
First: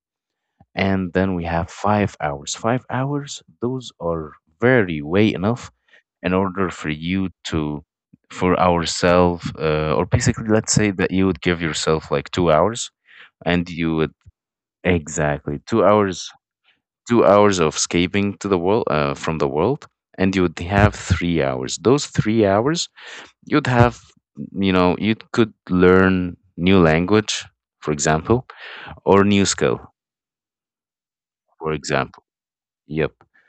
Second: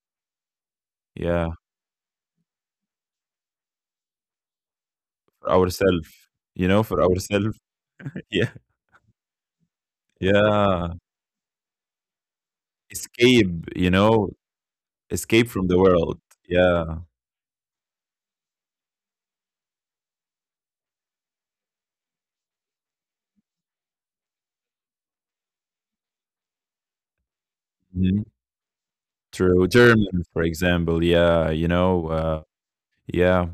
Speaker 1: and then we
Speaker 2: Yeah.
Speaker 1: have 5 hours. 5 hours, those are very way
Speaker 2: For
Speaker 1: enough
Speaker 2: ourself,
Speaker 1: in
Speaker 2: you
Speaker 1: order
Speaker 2: know,
Speaker 1: for
Speaker 2: for
Speaker 1: you
Speaker 2: ourself.
Speaker 1: to,
Speaker 2: [laughs] Yeah,
Speaker 1: for ourselves, or basically, let's say
Speaker 2: yeah.
Speaker 1: that you would give yourself like 2 hours,
Speaker 2: Escape,
Speaker 1: and
Speaker 2: you
Speaker 1: you would
Speaker 2: know, escape
Speaker 1: exactly
Speaker 2: from the
Speaker 1: two
Speaker 2: world.
Speaker 1: hours,
Speaker 2: Yeah,
Speaker 1: 2 hours of escaping to the world, from the world, and you would have 3 hours. Those 3 hours, you'd have, you know, you could learn new language, for
Speaker 2: mhm.
Speaker 1: example, or new
Speaker 2: True.
Speaker 1: skill,
Speaker 2: German, for example. Yeah, you
Speaker 1: for
Speaker 2: know.
Speaker 1: example. Yep.
Speaker 2: Yeah.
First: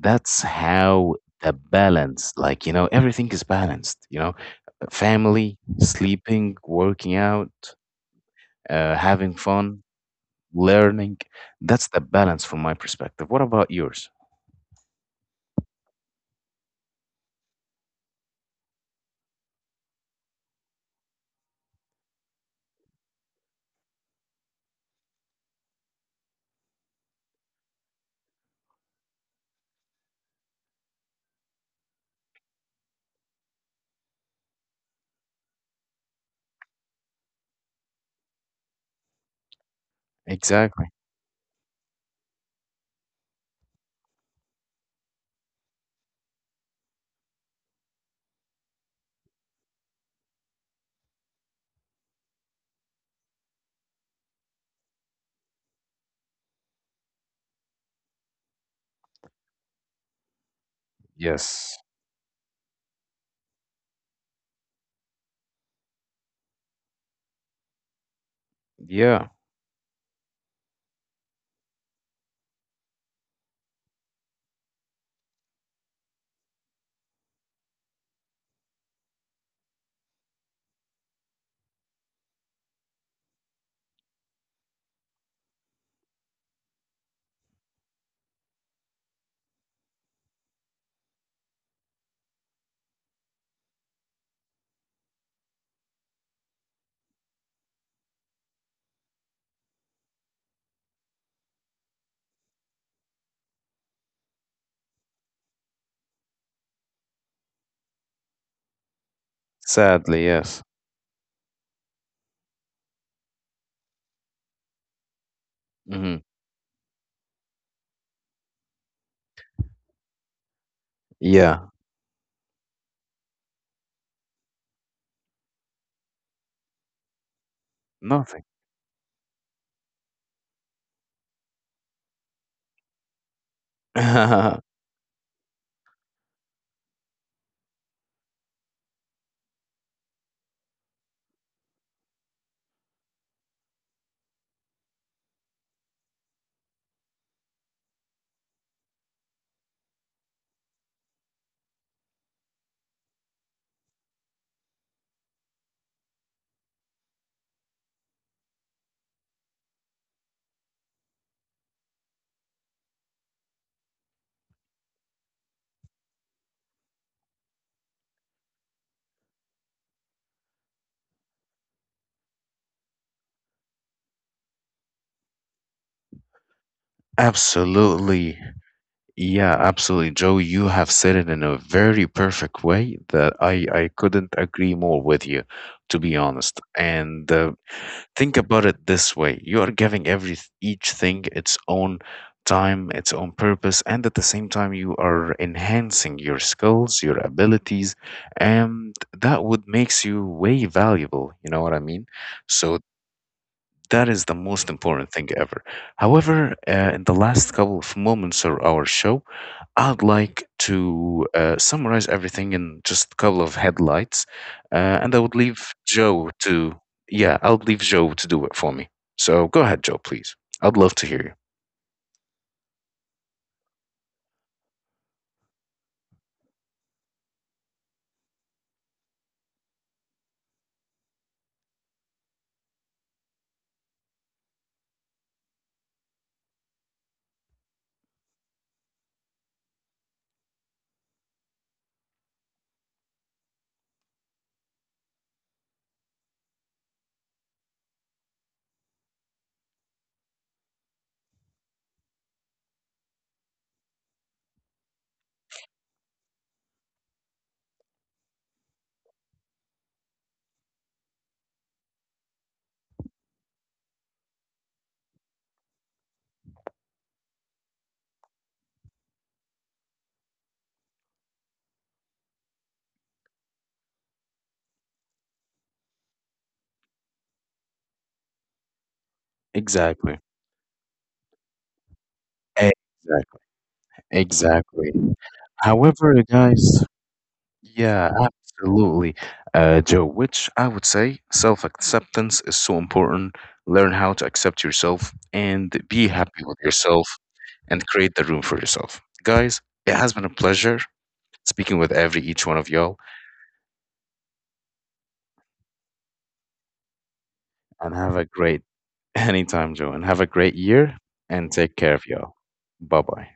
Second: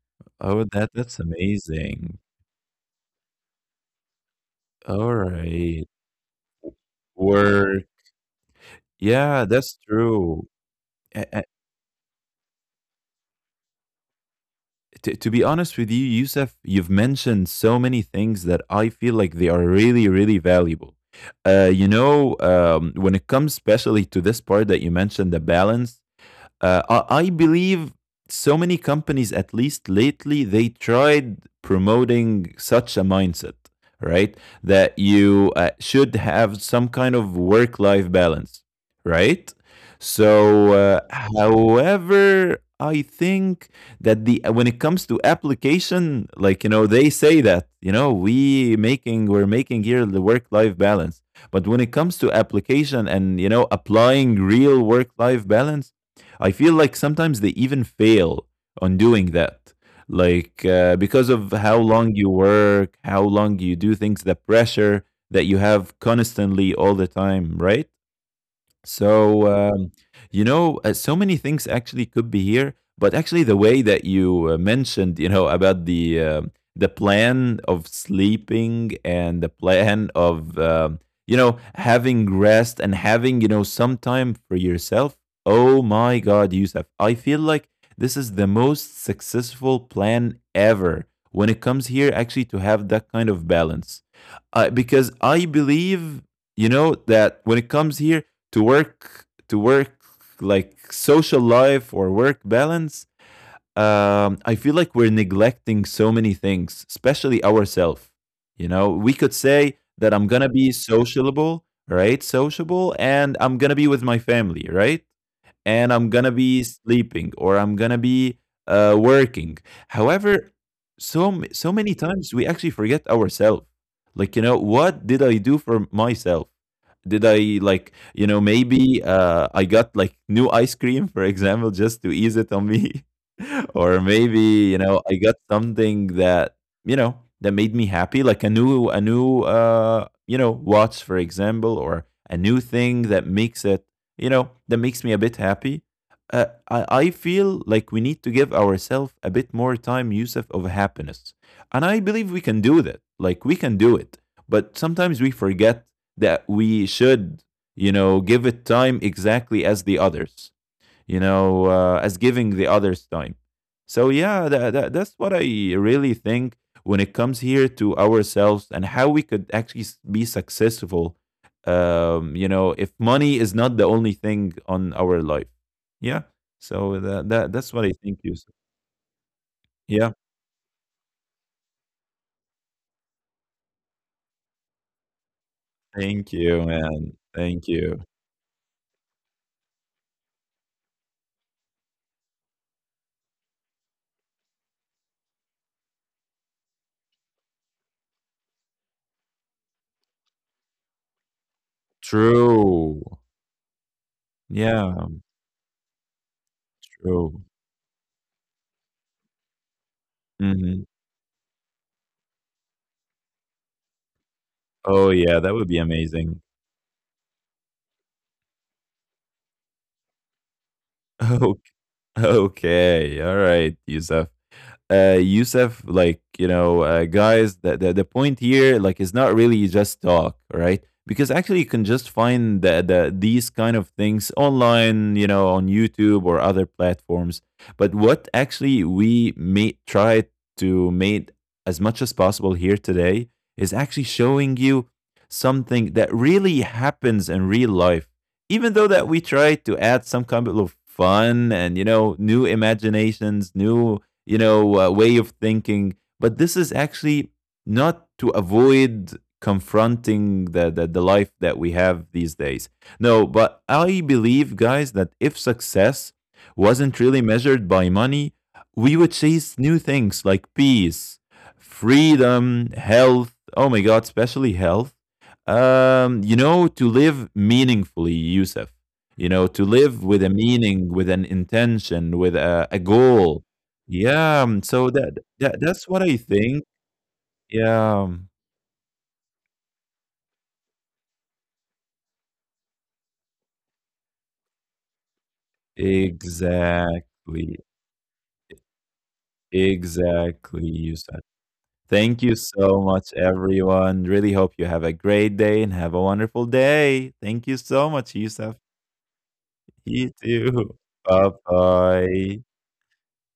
Speaker 1: That's
Speaker 2: Oh, that
Speaker 1: how
Speaker 2: that's
Speaker 1: the
Speaker 2: amazing.
Speaker 1: balance, like you know, everything is balanced, you know,
Speaker 2: All
Speaker 1: family,
Speaker 2: right.
Speaker 1: sleeping, working out,
Speaker 2: Work.
Speaker 1: having
Speaker 2: Yeah, that's
Speaker 1: fun,
Speaker 2: true.
Speaker 1: learning.
Speaker 2: A- a-
Speaker 1: That's the balance from my perspective. What about yours?
Speaker 2: to be honest with you, Yusuf, you've mentioned so many things that I feel like they are really, really valuable. You know, when it comes especially to this part that you mentioned, the balance, I believe so many companies, at least lately, they tried promoting such a mindset, right? That you should have some kind of work life balance, right? So,
Speaker 1: Exactly.
Speaker 2: however, I think that the when it comes to application, like you know, they say that you know we're making here the work life balance, but when it comes to application and you know applying real work life balance, I feel like sometimes they even fail on doing that. Like because of how
Speaker 1: Yes.
Speaker 2: long you work, how long you do things, the pressure that you have constantly all the time, right?
Speaker 1: Yeah.
Speaker 2: So, you know, so many things actually could be here, but actually the way that you mentioned, you know, about the plan of sleeping and the plan of you know, having rest and having, you know, some time for yourself. Oh my God, Yusuf, I feel like this is the most successful plan ever when it comes here actually to have that kind of balance, because I believe you know that when it comes here to work, like social life or work balance. I feel like we're neglecting so many things, especially ourselves. You know, we could say that
Speaker 1: Sadly,
Speaker 2: I'm gonna
Speaker 1: yes.
Speaker 2: be sociable, right, sociable, and I'm gonna be with my family, right, and I'm
Speaker 1: Hmm.
Speaker 2: gonna be sleeping or I'm gonna be working. However,
Speaker 1: Yeah,
Speaker 2: so many times we actually forget ourselves. Like you know, what did I do for myself? Did I, like you know,
Speaker 1: nothing.
Speaker 2: maybe I got like new ice cream, for example, just to ease it on me, [laughs] or maybe
Speaker 1: [laughs]
Speaker 2: you know I got something that, you know, that made me happy, like a new you know, watch, for example, or a new thing that makes it, you know, that makes me a bit happy. I feel like we need to give ourselves a bit more time, Yusuf, of happiness, and I believe we can do that. Like we can do it, but sometimes we forget that we should, you know, give it time exactly as the others, you know, as giving the others time. So yeah, that's what I really think when it comes here to ourselves and how we could actually be successful. You know, if money is not the only thing on our life. Yeah. So that's what I think,
Speaker 1: Absolutely.
Speaker 2: Yusuf.
Speaker 1: Yeah, absolutely.
Speaker 2: Yeah.
Speaker 1: Joe, you have said it in a very perfect way that I couldn't agree more with you, to be
Speaker 2: Thank
Speaker 1: honest.
Speaker 2: you, man.
Speaker 1: And
Speaker 2: Thank you.
Speaker 1: think about it this way, you are giving every each thing its own time, its own purpose, and at the same time, you are enhancing your skills, your abilities, and that would makes you way valuable. You know what I mean? So
Speaker 2: True.
Speaker 1: that is the most
Speaker 2: Yeah.
Speaker 1: important thing ever. However, in the
Speaker 2: True.
Speaker 1: last couple of moments of our show, I'd like
Speaker 2: Hmm.
Speaker 1: to summarize everything in just a couple of headlights,
Speaker 2: Oh
Speaker 1: and I would
Speaker 2: yeah, that would
Speaker 1: leave
Speaker 2: be
Speaker 1: Joe
Speaker 2: amazing.
Speaker 1: to, yeah, I'll leave Joe to do it for me. So go ahead, Joe, please. I'd love to
Speaker 2: [laughs]
Speaker 1: hear you.
Speaker 2: Okay. Okay. All right, Yusuf. Yusuf, like you know, guys, the point here, like, is not really just talk, right? Because actually, you can just find these kind of things online, you know, on YouTube or other platforms. But what actually we may try to make as much as possible here today is actually showing you something that really happens in real life. Even though that we try to add some kind of fun and you know new imaginations, new, you know, way of thinking, but this is actually not to avoid confronting the life that we have these days. No, but I believe, guys, that if success wasn't really measured by money, we would chase new things like peace, freedom, health. Oh my God, especially health. You know, to live meaningfully, Yusuf, you know, to live
Speaker 1: Exactly.
Speaker 2: with a meaning, with an intention, with a
Speaker 1: Exactly.
Speaker 2: goal. Yeah, so
Speaker 1: Exactly.
Speaker 2: that's what
Speaker 1: However,
Speaker 2: I think.
Speaker 1: guys,
Speaker 2: Yeah,
Speaker 1: yeah, absolutely. Joe, which I would say self acceptance is so important. Learn how to accept yourself and be happy with yourself
Speaker 2: exactly,
Speaker 1: and create the room for yourself. Guys, it has been a
Speaker 2: exactly,
Speaker 1: pleasure
Speaker 2: you said.
Speaker 1: speaking with every
Speaker 2: Thank you
Speaker 1: each one of
Speaker 2: so
Speaker 1: y'all
Speaker 2: much, everyone. Really hope you have a great day and have a wonderful day. Thank you so
Speaker 1: and
Speaker 2: much,
Speaker 1: have a
Speaker 2: Yusuf.
Speaker 1: great [laughs] anytime, Joe, and
Speaker 2: You
Speaker 1: have a great
Speaker 2: too.
Speaker 1: year
Speaker 2: [laughs] Bye
Speaker 1: and take care of y'all.
Speaker 2: bye.
Speaker 1: Bye bye.